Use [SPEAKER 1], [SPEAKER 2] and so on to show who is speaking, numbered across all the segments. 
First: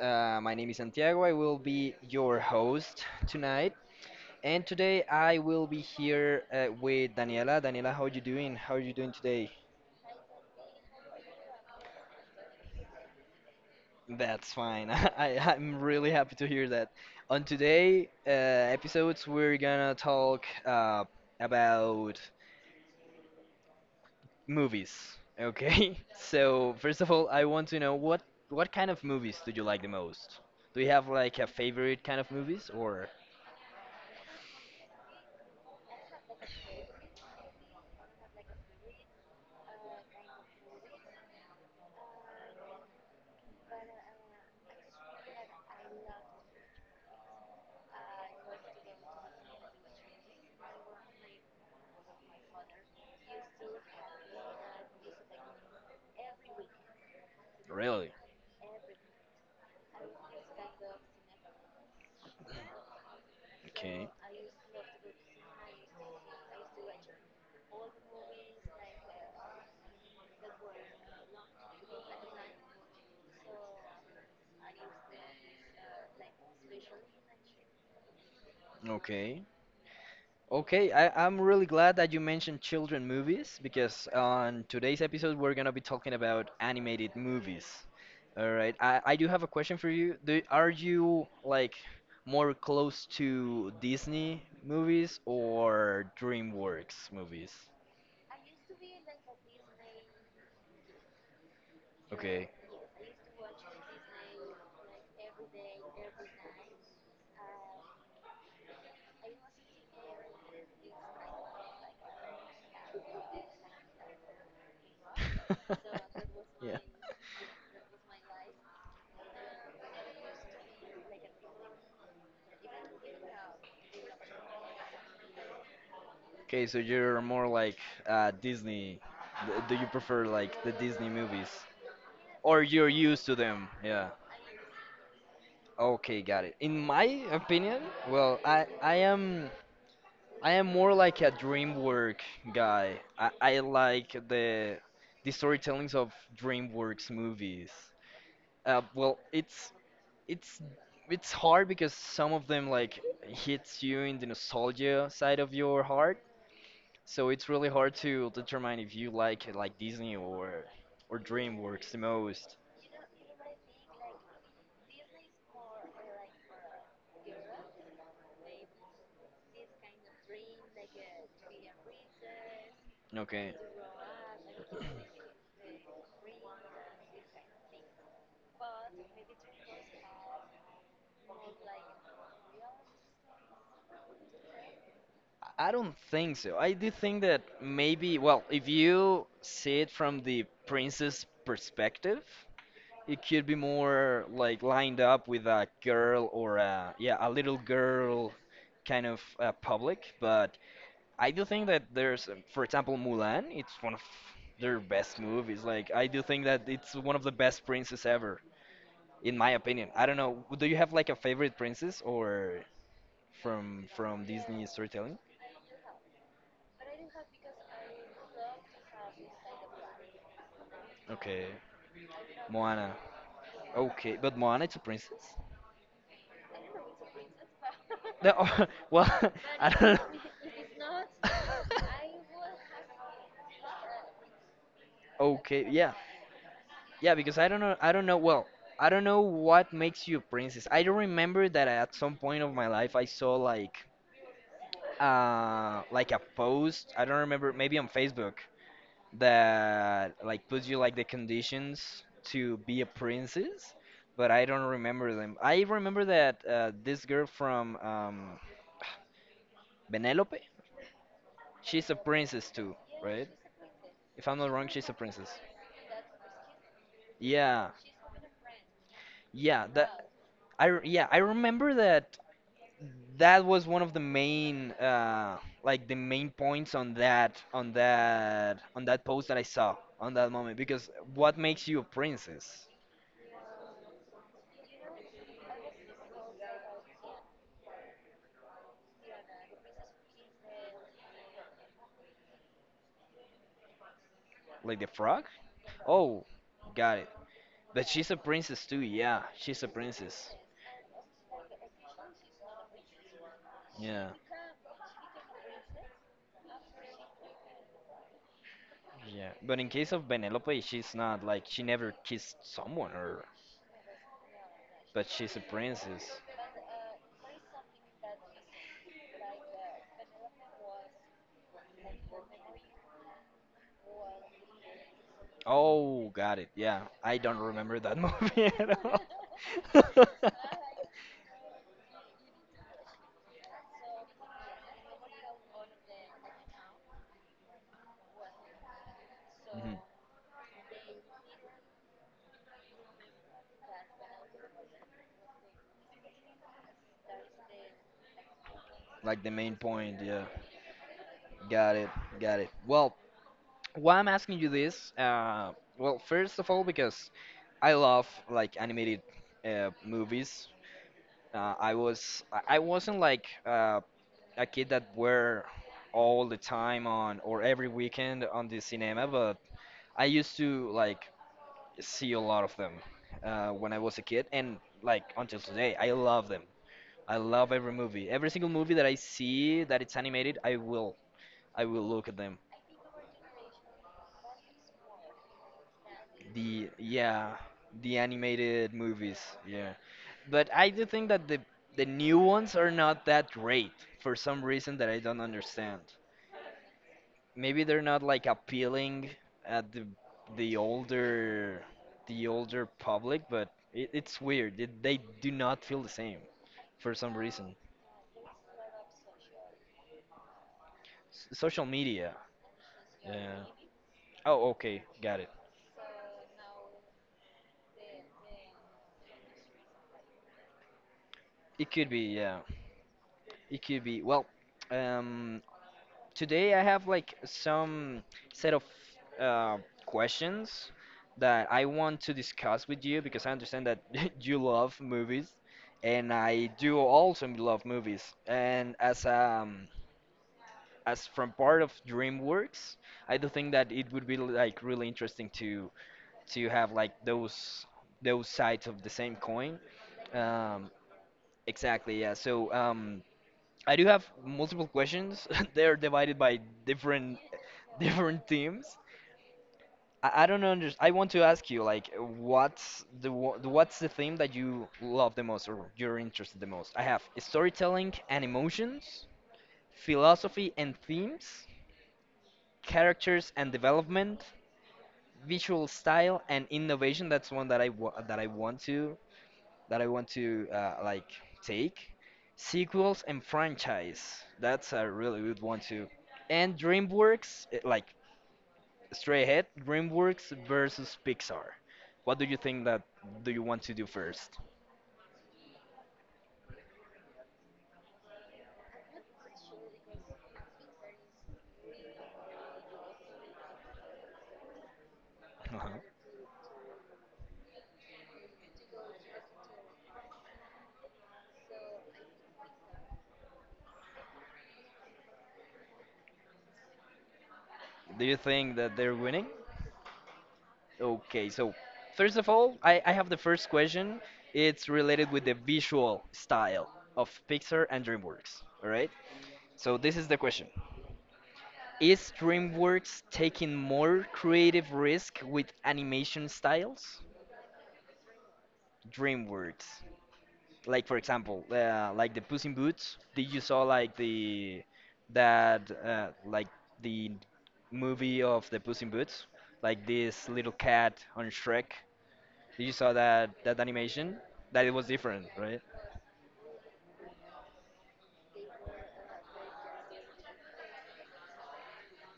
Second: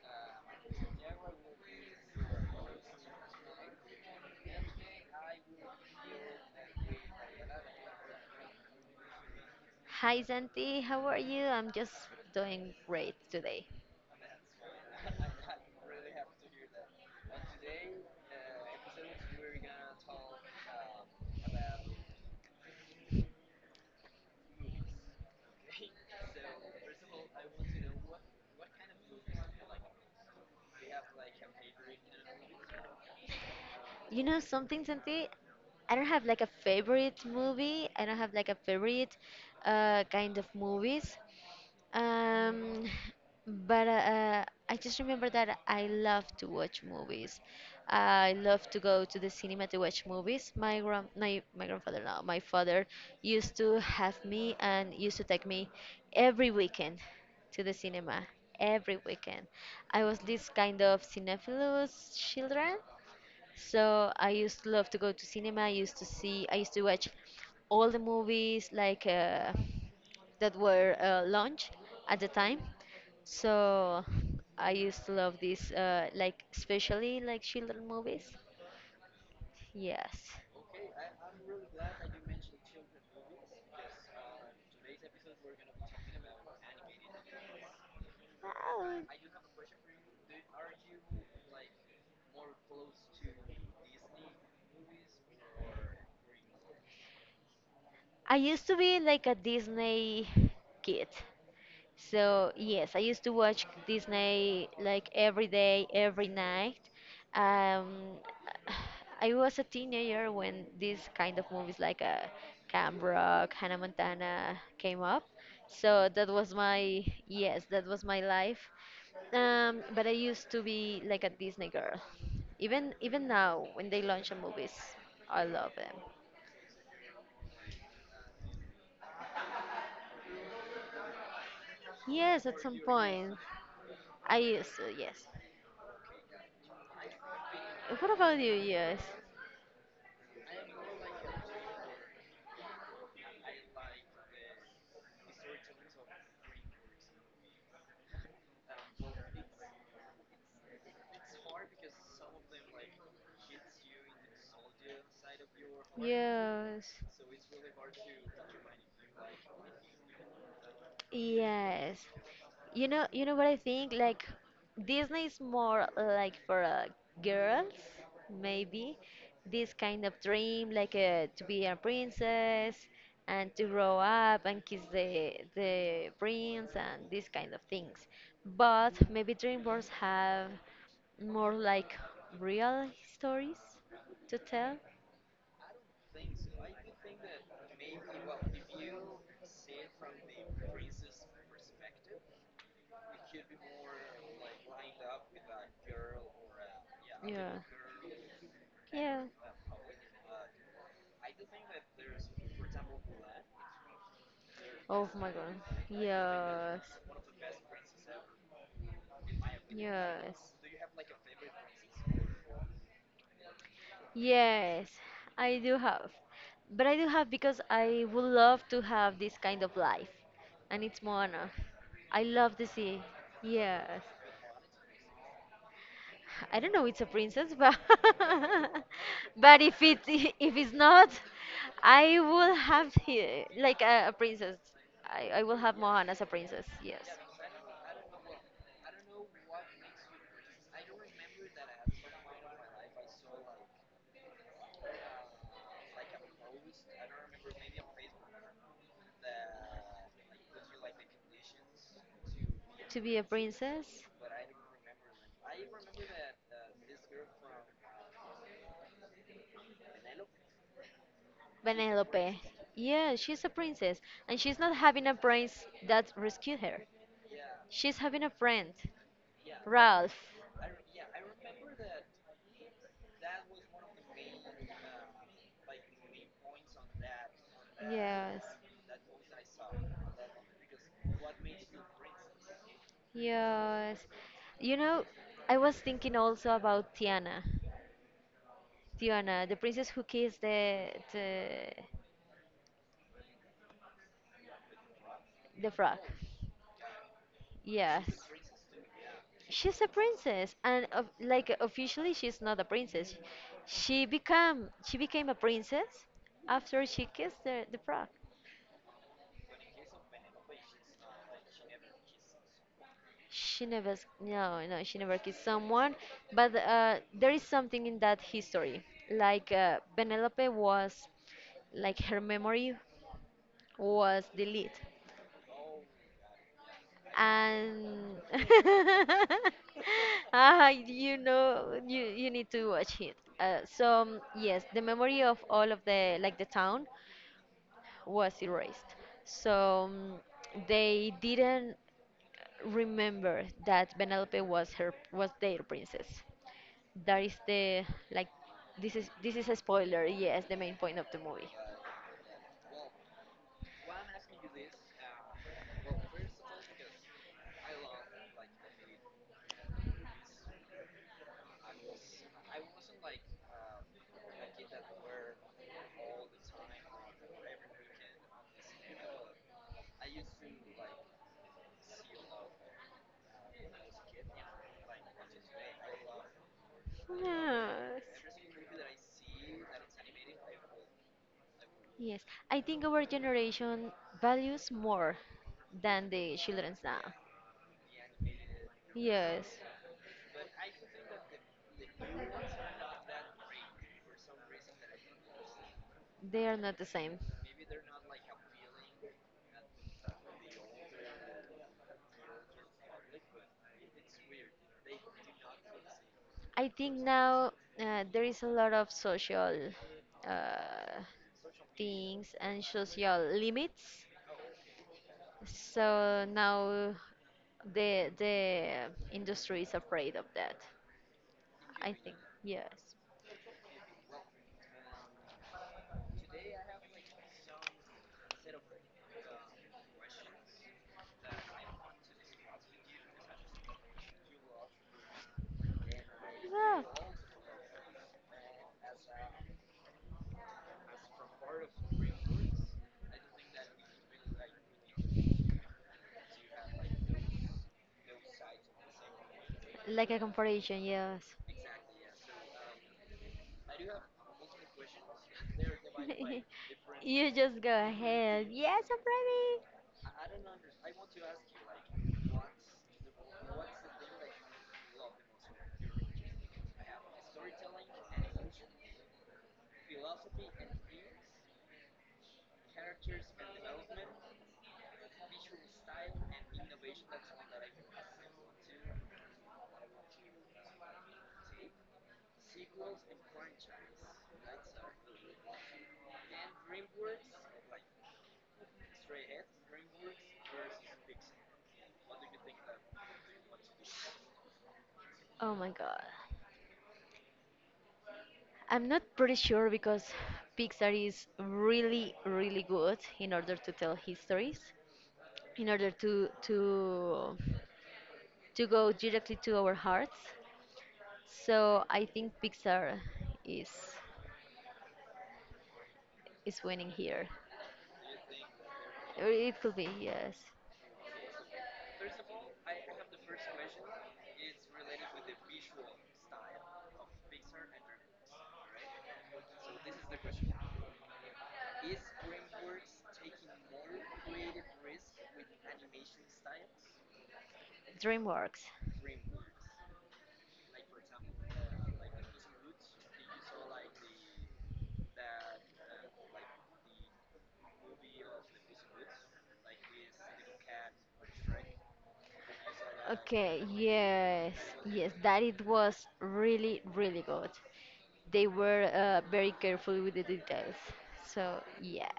[SPEAKER 1] My name is Santiago. I will be your host tonight, and today I will be here with Daniela. Daniela, how you doing? How are you doing today?
[SPEAKER 2] Hi Santi, how are you? I'm just doing great today.
[SPEAKER 1] That's fine. I'm really happy to hear that. On today episodes, we're gonna talk about movies. Okay. So first of all, I want to know what kind of movies do you like the most? Do you have like a favorite kind of movies or
[SPEAKER 2] You know something, Santi? I don't have like a favorite movie. I don't have like a favorite kind of movies. Um, but I just remember that I love to watch movies. I love to go to the cinema to watch movies. My grandfather, no, my father used to have me and used to take me every weekend to the
[SPEAKER 1] really?
[SPEAKER 2] cinema. Every weekend, I was this kind of cinephilus children,
[SPEAKER 1] Okay.
[SPEAKER 2] so I used to love to go to cinema. I used to watch all the movies like that were launched at the time. So I used to love these, like especially like children movies.
[SPEAKER 1] Okay.
[SPEAKER 2] Yes.
[SPEAKER 1] Okay, I'm really glad that you mentioned children movies because on today's episode we're gonna be talking about animated movies. All right, I,
[SPEAKER 2] Oh.
[SPEAKER 1] I do have a question for you. Are you like more close to Disney movies or DreamWorks movies?
[SPEAKER 2] I used to be like a Disney kid. So,
[SPEAKER 1] Okay.
[SPEAKER 2] yes, I used to watch Disney like every day, every night. Um, I was a teenager when these kind of movies like Camp Rock, Hannah Montana came up. So that was
[SPEAKER 1] Yeah.
[SPEAKER 2] my, yes, that was my life. But I used to be like a Disney girl. Even now, when they launch a movies, I love them.
[SPEAKER 1] Okay, so you're more like Disney. Do you prefer like the Disney movies,
[SPEAKER 2] Yes, at
[SPEAKER 1] or
[SPEAKER 2] some
[SPEAKER 1] you're used
[SPEAKER 2] point.
[SPEAKER 1] to them? Yeah.
[SPEAKER 2] I used to, yes.
[SPEAKER 1] Okay, got it. In my opinion,
[SPEAKER 2] What
[SPEAKER 1] well,
[SPEAKER 2] about you?
[SPEAKER 1] I I
[SPEAKER 2] Yes.
[SPEAKER 1] am I am more like a DreamWorks guy. I like the storytellings of DreamWorks movies. Well, it's it's hard because some of them like hits you in the nostalgia side of your heart.
[SPEAKER 2] Yes.
[SPEAKER 1] So it's really hard to determine if you like Disney or DreamWorks the
[SPEAKER 2] Yes.
[SPEAKER 1] most.
[SPEAKER 2] You know what I think? Like Disney is more like for girls, maybe. This kind of dream, like to be a princess
[SPEAKER 1] Okay.
[SPEAKER 2] and to grow up and kiss the prince and these kind of things. But maybe DreamWorks have more like real stories to tell.
[SPEAKER 1] I don't think so. I do think that maybe, well, if you see it from the princess perspective, it could be more like lined up with a girl or a, yeah, a little
[SPEAKER 2] Yeah.
[SPEAKER 1] girl kind of
[SPEAKER 2] Yeah.
[SPEAKER 1] public. But I do think that there's, for example, Mulan, it's one of their
[SPEAKER 2] Oh
[SPEAKER 1] best
[SPEAKER 2] my god.
[SPEAKER 1] movies. Like, I do think that
[SPEAKER 2] Yes.
[SPEAKER 1] it's one of the best princes ever. In my opinion. I don't know.
[SPEAKER 2] Yes.
[SPEAKER 1] Do you have like a favorite princess or from Disney
[SPEAKER 2] Yes,
[SPEAKER 1] storytelling?
[SPEAKER 2] I do have. But I do have because I would love to have this kind of life. And it's
[SPEAKER 1] Okay,
[SPEAKER 2] Moana. I love the
[SPEAKER 1] Moana.
[SPEAKER 2] sea. Yes.
[SPEAKER 1] Okay, but Moana is a princess.
[SPEAKER 2] I don't know. It's a princess, but
[SPEAKER 1] No, well,
[SPEAKER 2] but
[SPEAKER 1] I don't
[SPEAKER 2] if
[SPEAKER 1] know.
[SPEAKER 2] it if it's not, I will have like a princess. I will
[SPEAKER 1] Okay,
[SPEAKER 2] have
[SPEAKER 1] yeah,
[SPEAKER 2] Mohan as a princess. Yes.
[SPEAKER 1] yeah, because I don't know, well, I don't know what makes you a princess. I do remember that at some point of my life I saw like a post, I don't remember, maybe on Facebook, that like puts you like the conditions to be a
[SPEAKER 2] To be a
[SPEAKER 1] princess,
[SPEAKER 2] princess.
[SPEAKER 1] but I don't remember them. I remember that this girl from Benelope, she's a
[SPEAKER 2] Penelope.
[SPEAKER 1] princess too,
[SPEAKER 2] Yeah,
[SPEAKER 1] right?
[SPEAKER 2] she's a princess,
[SPEAKER 1] If I'm
[SPEAKER 2] and
[SPEAKER 1] not
[SPEAKER 2] she's
[SPEAKER 1] wrong,
[SPEAKER 2] not
[SPEAKER 1] she's a
[SPEAKER 2] having a
[SPEAKER 1] princess.
[SPEAKER 2] prince that rescued her.
[SPEAKER 1] Yeah,
[SPEAKER 2] She's having a friend,
[SPEAKER 1] yeah, that
[SPEAKER 2] Ralph.
[SPEAKER 1] yeah, I remember that that was one of the main like the main points on that on
[SPEAKER 2] Yes.
[SPEAKER 1] that on that post that I saw on that moment because what makes you a princess?
[SPEAKER 2] Yes. You know, I was thinking also about Tiana. Tiana, the princess who kissed the
[SPEAKER 1] Like the frog?
[SPEAKER 2] the frog.
[SPEAKER 1] Oh, got it. But
[SPEAKER 2] Yes.
[SPEAKER 1] she's a princess too, yeah. She's a
[SPEAKER 2] She's a
[SPEAKER 1] princess.
[SPEAKER 2] princess, and of like officially, she's not a princess.
[SPEAKER 1] Yeah.
[SPEAKER 2] She became a princess after she kissed the frog.
[SPEAKER 1] Yeah. But in case of Penelope, she's not. Like, she never kissed someone, or.
[SPEAKER 2] She never s- no no she
[SPEAKER 1] But
[SPEAKER 2] never
[SPEAKER 1] she's a
[SPEAKER 2] kissed someone,
[SPEAKER 1] princess.
[SPEAKER 2] but there is something in that history. Like Penelope was like her memory was deleted
[SPEAKER 1] Oh, got it. Yeah. I don't remember that
[SPEAKER 2] and
[SPEAKER 1] movie at all.
[SPEAKER 2] ah, you know, you need to watch it. Yes, the memory of all of the like the town was erased.
[SPEAKER 1] Mhm.
[SPEAKER 2] So um, they didn't remember that Penelope was her was their princess. That is the like
[SPEAKER 1] Like the
[SPEAKER 2] this is a
[SPEAKER 1] main point,
[SPEAKER 2] spoiler.
[SPEAKER 1] yeah.
[SPEAKER 2] Yes, the main point of the movie.
[SPEAKER 1] Got it, got it. Well, why I'm asking you this, well, first of all, because I love like animated movies. I wasn't like a kid that were all the time on or every weekend on the cinema, but I used to like see a lot of them when I was a kid, and like until today, I love them. I love every movie, every single movie that I
[SPEAKER 2] Yes.
[SPEAKER 1] see that it's animated. I will look at
[SPEAKER 2] Yes,
[SPEAKER 1] them.
[SPEAKER 2] I think our generation values more than the
[SPEAKER 1] The
[SPEAKER 2] children's now.
[SPEAKER 1] yeah, the animated movies,
[SPEAKER 2] Yes.
[SPEAKER 1] yeah. But I do think that the new ones are not that great for some reason that I don't understand.
[SPEAKER 2] They are not the same.
[SPEAKER 1] Maybe they're not like appealing at the older the older public, but it's weird. They do not feel the same
[SPEAKER 2] I
[SPEAKER 1] for
[SPEAKER 2] think
[SPEAKER 1] some
[SPEAKER 2] now
[SPEAKER 1] reason.
[SPEAKER 2] there is a lot of social uh,
[SPEAKER 1] S social media.
[SPEAKER 2] things and social
[SPEAKER 1] Yeah.
[SPEAKER 2] limits.
[SPEAKER 1] Oh, okay, got it.
[SPEAKER 2] So now the industry is afraid of that.
[SPEAKER 1] It could
[SPEAKER 2] I
[SPEAKER 1] be,
[SPEAKER 2] think
[SPEAKER 1] yeah.
[SPEAKER 2] yes.
[SPEAKER 1] It could be. Well, um, today I have like some set of uh, questions that I want to discuss with you because I understand that you love movies and I do
[SPEAKER 2] Yeah.
[SPEAKER 1] also love movies. And as from part of DreamWorks, I do think that it would be like really interesting to have like those sides of the same coin.
[SPEAKER 2] Like a
[SPEAKER 1] Um,
[SPEAKER 2] comparison, yes.
[SPEAKER 1] exactly, yeah. So I do have multiple questions. They're divided by different
[SPEAKER 2] You just go
[SPEAKER 1] different
[SPEAKER 2] ahead.
[SPEAKER 1] themes.
[SPEAKER 2] Yes, I'm ready.
[SPEAKER 1] I don't understand. I want to ask you, like, what's what's the theme that you love the most or you're interested the most? I have storytelling and emotions, philosophy and themes, characters and development, visual style and innovation. That's one that I wa that I want to like take. Sequels and franchise. That's a really good one too. And DreamWorks, eh, like straight ahead, DreamWorks versus Pixar. What do you think that do you want to do first?
[SPEAKER 2] Oh my god. I'm not pretty sure because Pixar is really, really good in order to tell histories,
[SPEAKER 1] Uh-huh.
[SPEAKER 2] in order to to go directly to our hearts. So I think Pixar is is winning here.
[SPEAKER 1] Do you think that they're winning?
[SPEAKER 2] Or it could be, yes.
[SPEAKER 1] Okay, so first of all, I have the first question. It's related with the visual style of Pixar and DreamWorks. All right. So this is the question: Is DreamWorks taking more creative risk with animation styles?
[SPEAKER 2] DreamWorks.
[SPEAKER 1] DreamWorks. Like for example like the Puss in Boots, did you saw like the that like the movie of the Puss in Boots, like this little cat on Shrek? Did you saw that
[SPEAKER 2] Okay,
[SPEAKER 1] animation,
[SPEAKER 2] yes,
[SPEAKER 1] that it was
[SPEAKER 2] yes,
[SPEAKER 1] different,
[SPEAKER 2] that it
[SPEAKER 1] right?
[SPEAKER 2] was really, really good. They were very careful with the details. So, yes.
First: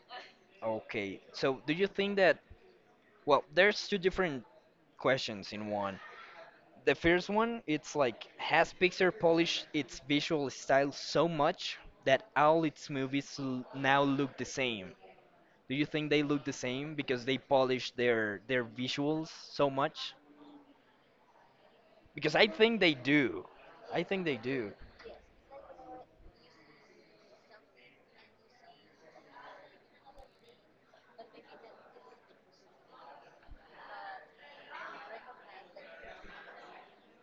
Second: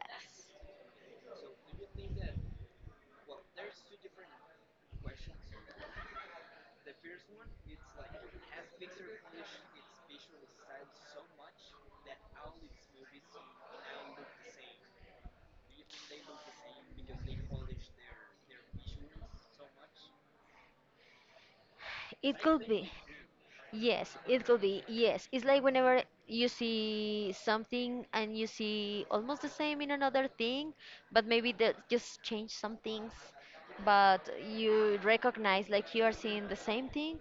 [SPEAKER 1] Okay, so do you think that, well, there's two different questions in one. The first one it's like, has Pixar polished its visual style so much that all its now look the same? Do you think they look the same because they polish their visuals so much? Because
[SPEAKER 2] It
[SPEAKER 1] I
[SPEAKER 2] could
[SPEAKER 1] think
[SPEAKER 2] be.
[SPEAKER 1] they do. I
[SPEAKER 2] Yes,
[SPEAKER 1] think they
[SPEAKER 2] it could
[SPEAKER 1] do.
[SPEAKER 2] be. Yes, it's like whenever you see something and you see almost the same in another thing, but maybe they just change some things, but you recognize like you are seeing the same thing.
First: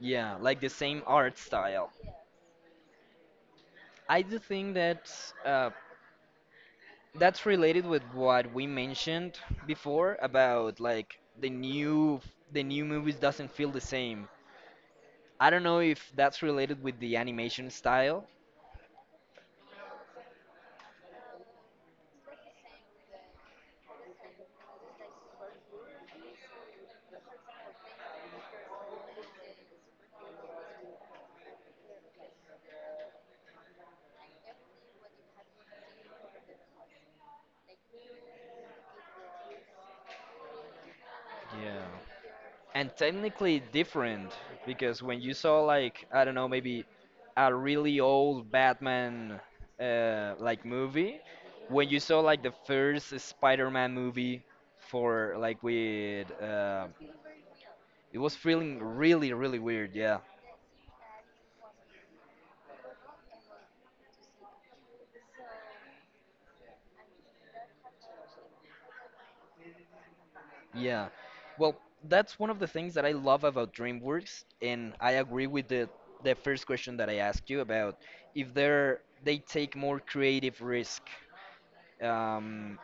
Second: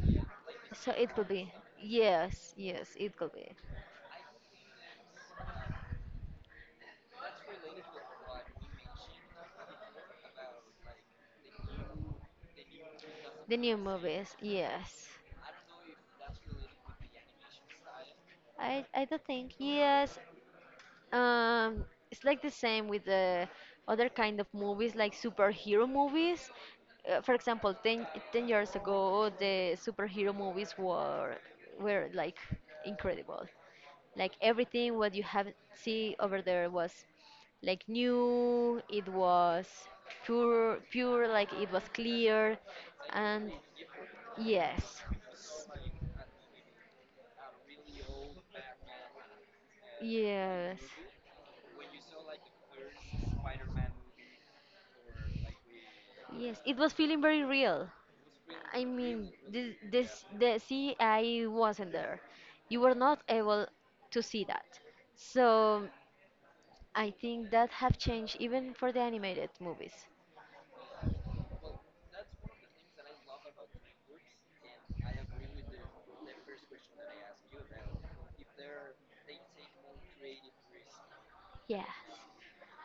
[SPEAKER 1] Yeah, like the
[SPEAKER 2] So
[SPEAKER 1] same
[SPEAKER 2] it could
[SPEAKER 1] art
[SPEAKER 2] be.
[SPEAKER 1] style.
[SPEAKER 2] Yes, yes, it could be.
[SPEAKER 1] I do think that uh, that's related with what we mentioned before about like the new movies doesn't
[SPEAKER 2] The
[SPEAKER 1] feel
[SPEAKER 2] new
[SPEAKER 1] the same.
[SPEAKER 2] movies, yes.
[SPEAKER 1] I don't know if that's related with the animation style.
[SPEAKER 2] I do think yes. um, it's like the same with the other kind of movies, like superhero movies. For example, ten years ago, the superhero movies were like incredible. Like everything what you have see over there was like new. It was pure, pure. Like it was
[SPEAKER 1] Yeah.
[SPEAKER 2] clear,
[SPEAKER 1] And
[SPEAKER 2] and
[SPEAKER 1] technically different, because
[SPEAKER 2] yes,
[SPEAKER 1] when you saw like I don't know, maybe a really old Batman like
[SPEAKER 2] yes.
[SPEAKER 1] movie, when you saw like the first Spider-Man movie for like with
[SPEAKER 2] Yes, it was feeling very real.
[SPEAKER 1] it was feeling
[SPEAKER 2] I mean,
[SPEAKER 1] really really weird. Yeah,
[SPEAKER 2] I wasn't there. You were not able to see that. So I think that have changed even for the animated movies.
[SPEAKER 1] yeah. Well, that's one of the things that I love about DreamWorks, and I agree with the first question that I asked you about if they take more creative risk.
[SPEAKER 2] Yes.
[SPEAKER 1] Um,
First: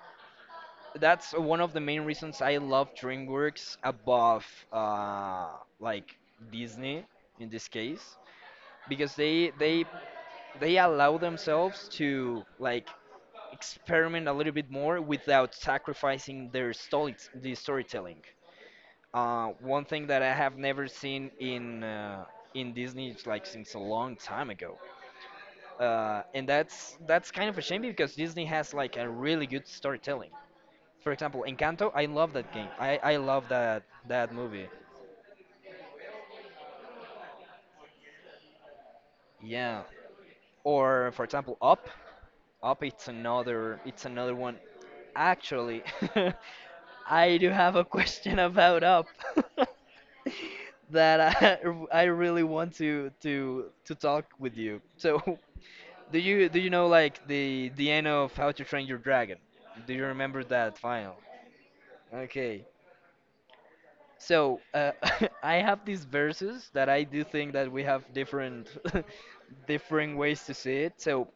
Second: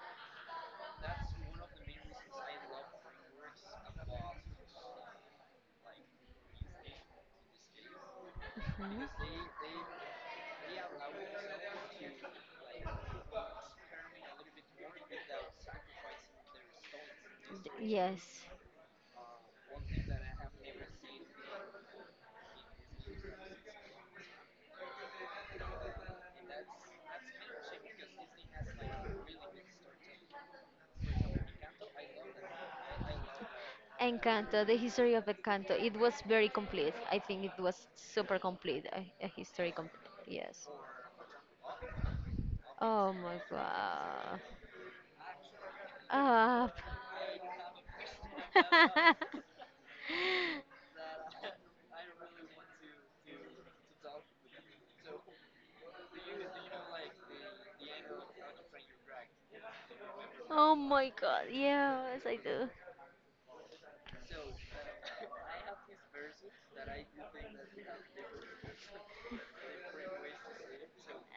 [SPEAKER 1] that's one of the main reasons I love DreamWorks above uh, like Disney in this case
[SPEAKER 2] Mhm.
[SPEAKER 1] because they allow themselves to like experiment a little bit more without sacrificing the storytelling.
[SPEAKER 2] Yes.
[SPEAKER 1] One thing that I have never seen in Disney it's like since a long time ago, and that's kind of a shame because Disney has like a really good storytelling. For example, Encanto, I love that game. I love that
[SPEAKER 2] Encanto,
[SPEAKER 1] movie.
[SPEAKER 2] the history of Encanto. It was very complete. I think it was super complete. A history
[SPEAKER 1] Yeah.
[SPEAKER 2] complete. Yes.
[SPEAKER 1] Or for example, Up. Up
[SPEAKER 2] Oh my
[SPEAKER 1] it's another
[SPEAKER 2] god.
[SPEAKER 1] one. Actually,
[SPEAKER 2] Up.
[SPEAKER 1] I do have a question about Up that I really want to to talk with you. So, do you know like the end of How to Train Your Dragon? Do you remember
[SPEAKER 2] oh
[SPEAKER 1] that
[SPEAKER 2] my
[SPEAKER 1] final?
[SPEAKER 2] god. Yes, I
[SPEAKER 1] Okay.
[SPEAKER 2] do.
[SPEAKER 1] So I have these verses that I do think that we have different different ways to see it. So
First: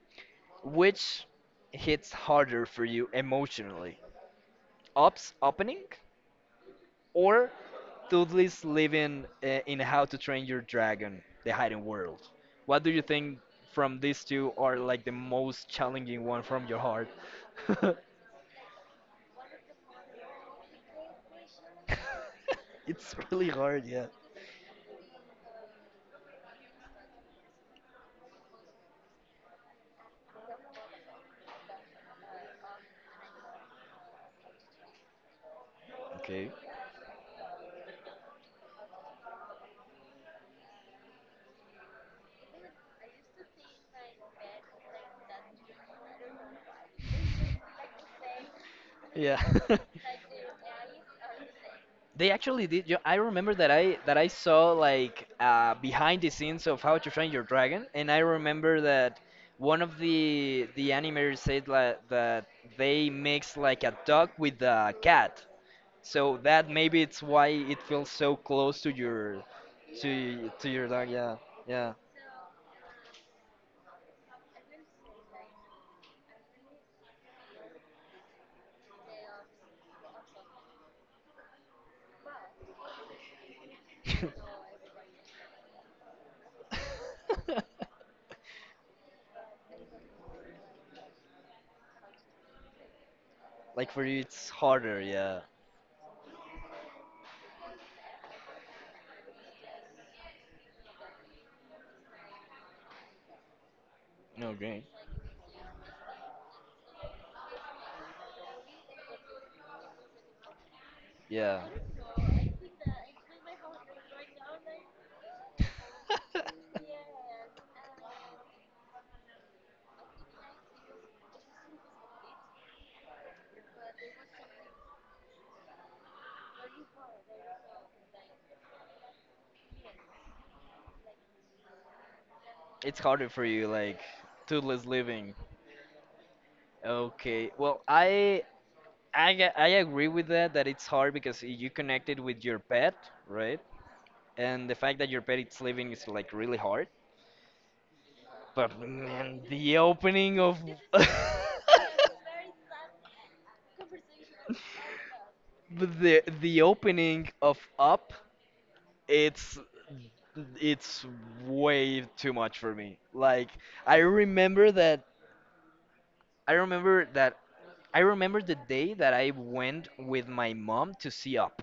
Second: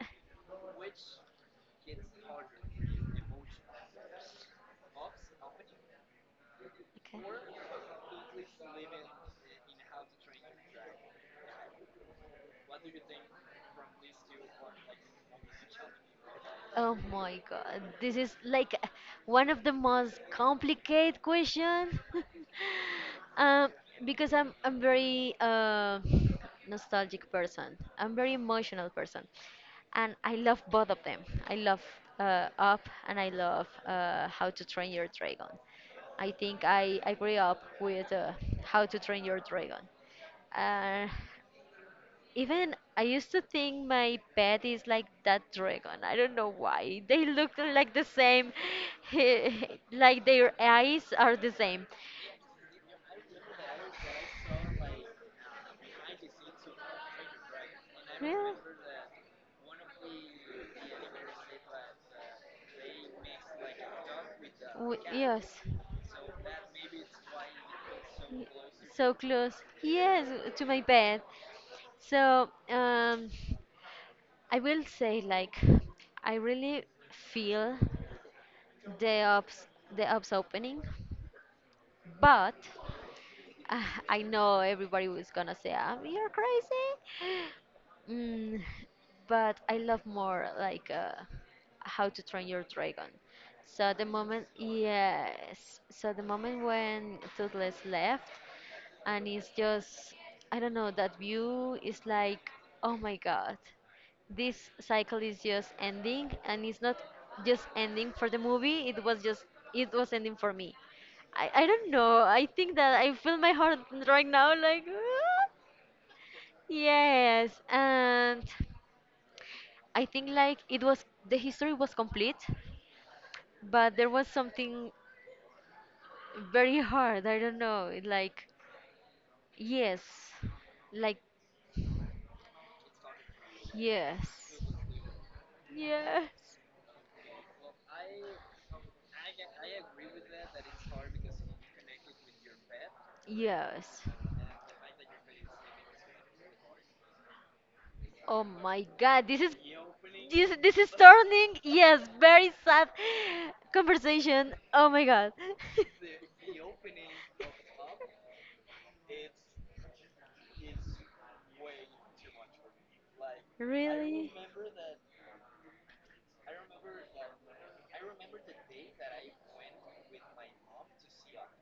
[SPEAKER 1] which hits harder for you emotionally? Op's opening or Toothless living in How to Train Your Dragon: The Hidden World? What do you think, from these two are like the most challenging one from your
[SPEAKER 2] Oh
[SPEAKER 1] heart?
[SPEAKER 2] my god, this is like one of the most complicated questions.
[SPEAKER 1] It's really
[SPEAKER 2] um,
[SPEAKER 1] hard, yeah.
[SPEAKER 2] because I'm very nostalgic person. I'm very emotional person, and I love both of them. I love Up and I love How to Train Your Dragon. I
[SPEAKER 1] Okay.
[SPEAKER 2] think I I grew up with How to Train Your Dragon. Uh, even I used to think my pet is like that dragon. I don't know why. They look like the same.
[SPEAKER 1] Yeah.
[SPEAKER 2] like their eyes are the same.
[SPEAKER 1] They actually did. Yo, I remember that I saw like behind the scenes of How to Train Your Dragon, and I
[SPEAKER 2] Yeah.
[SPEAKER 1] remember that one of the animators said like, that they mixed like a dog with a cat.
[SPEAKER 2] Yes.
[SPEAKER 1] So that maybe it's why it feels so
[SPEAKER 2] Y-
[SPEAKER 1] close to
[SPEAKER 2] So
[SPEAKER 1] your
[SPEAKER 2] close. Yes, to
[SPEAKER 1] to
[SPEAKER 2] my
[SPEAKER 1] your dog.
[SPEAKER 2] bed.
[SPEAKER 1] Yeah, yeah.
[SPEAKER 2] So, um, I will say like I really feel the ops the ops opening but ah, I know everybody was gonna say, "You're crazy," mm, but I love more like How to Train Your Dragon.
[SPEAKER 1] Like
[SPEAKER 2] So
[SPEAKER 1] for
[SPEAKER 2] the
[SPEAKER 1] you,
[SPEAKER 2] moment,
[SPEAKER 1] it's harder. Yeah,
[SPEAKER 2] yes. So the moment when Toothless left, and it's just, I don't know, that view is like, oh my god, this
[SPEAKER 1] okay.
[SPEAKER 2] cycle is just ending, and it's not just ending for the movie. It was just, it was ending for me. I,
[SPEAKER 1] Yeah.
[SPEAKER 2] I don't know. I think that I feel my heart right now like "Ah." Yes. And I think like it was the history was complete, but there was something very hard. I don't know. It like yes. Like
[SPEAKER 1] It's harder for you like to
[SPEAKER 2] yes.
[SPEAKER 1] living,
[SPEAKER 2] Yes.
[SPEAKER 1] okay, well, I agree with that, that it's hard because you connect it with your pet, right,
[SPEAKER 2] Yes.
[SPEAKER 1] and the fact that your pet is living is like really hard.
[SPEAKER 2] Oh
[SPEAKER 1] But
[SPEAKER 2] my god,
[SPEAKER 1] man,
[SPEAKER 2] this is
[SPEAKER 1] the opening of
[SPEAKER 2] this is turning, yes, very sad conversation. Oh my god.
[SPEAKER 1] the opening of Up, it's it's way too much for me. Like, I
[SPEAKER 2] Really?
[SPEAKER 1] remember that i remember that I remember the day that I went with my mom to see Up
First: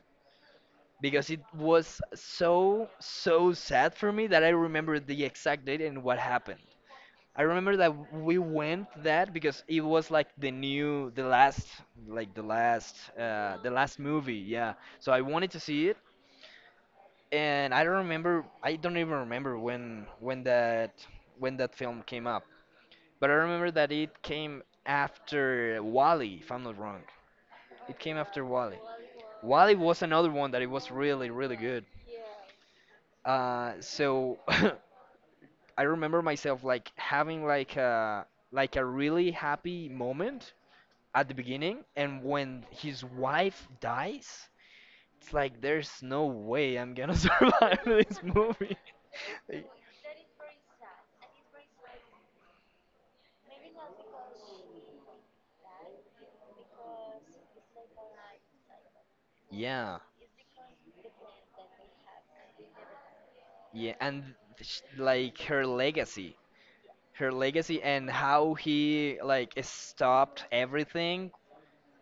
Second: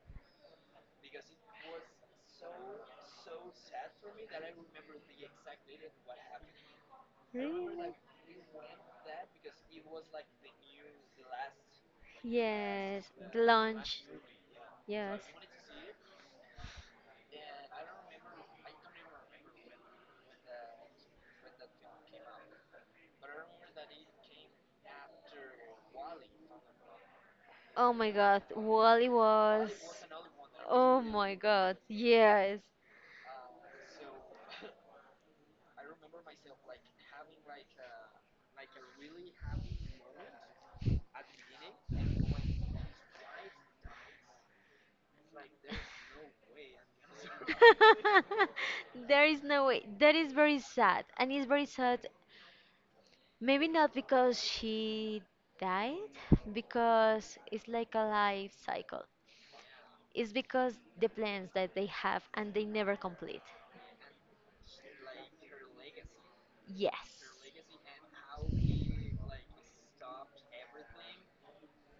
[SPEAKER 1] because it was so so sad for me that I remember the exact date and what happened. I remember
[SPEAKER 2] Really?
[SPEAKER 1] that we went that because it was like the last like
[SPEAKER 2] Yes, the
[SPEAKER 1] the last
[SPEAKER 2] lunch.
[SPEAKER 1] movie, yeah. So I
[SPEAKER 2] Yes.
[SPEAKER 1] wanted to see it, and I don't remember, I don't even remember when when that film came up. But I remember that it came after Wally, if I'm not wrong.
[SPEAKER 2] Oh
[SPEAKER 1] It
[SPEAKER 2] my
[SPEAKER 1] came
[SPEAKER 2] god,
[SPEAKER 1] after Wally.
[SPEAKER 2] Wally was.
[SPEAKER 1] Wally was another one that it was
[SPEAKER 2] Oh
[SPEAKER 1] really
[SPEAKER 2] my
[SPEAKER 1] really
[SPEAKER 2] god,
[SPEAKER 1] good.
[SPEAKER 2] yes.
[SPEAKER 1] So I remember myself like having like a really happy moment at the beginning, and when his wife dies, it's like there's no way I'm gonna survive this movie.
[SPEAKER 2] there is no
[SPEAKER 1] Like,
[SPEAKER 2] way. That is very sad. And it's very sad. Maybe not because she died, because it's like a life cycle.
[SPEAKER 1] yeah,
[SPEAKER 2] It's because the plans that they have and they never complete.
[SPEAKER 1] yeah, and sh like
[SPEAKER 2] Yes.
[SPEAKER 1] her legacy, and how he like stopped everything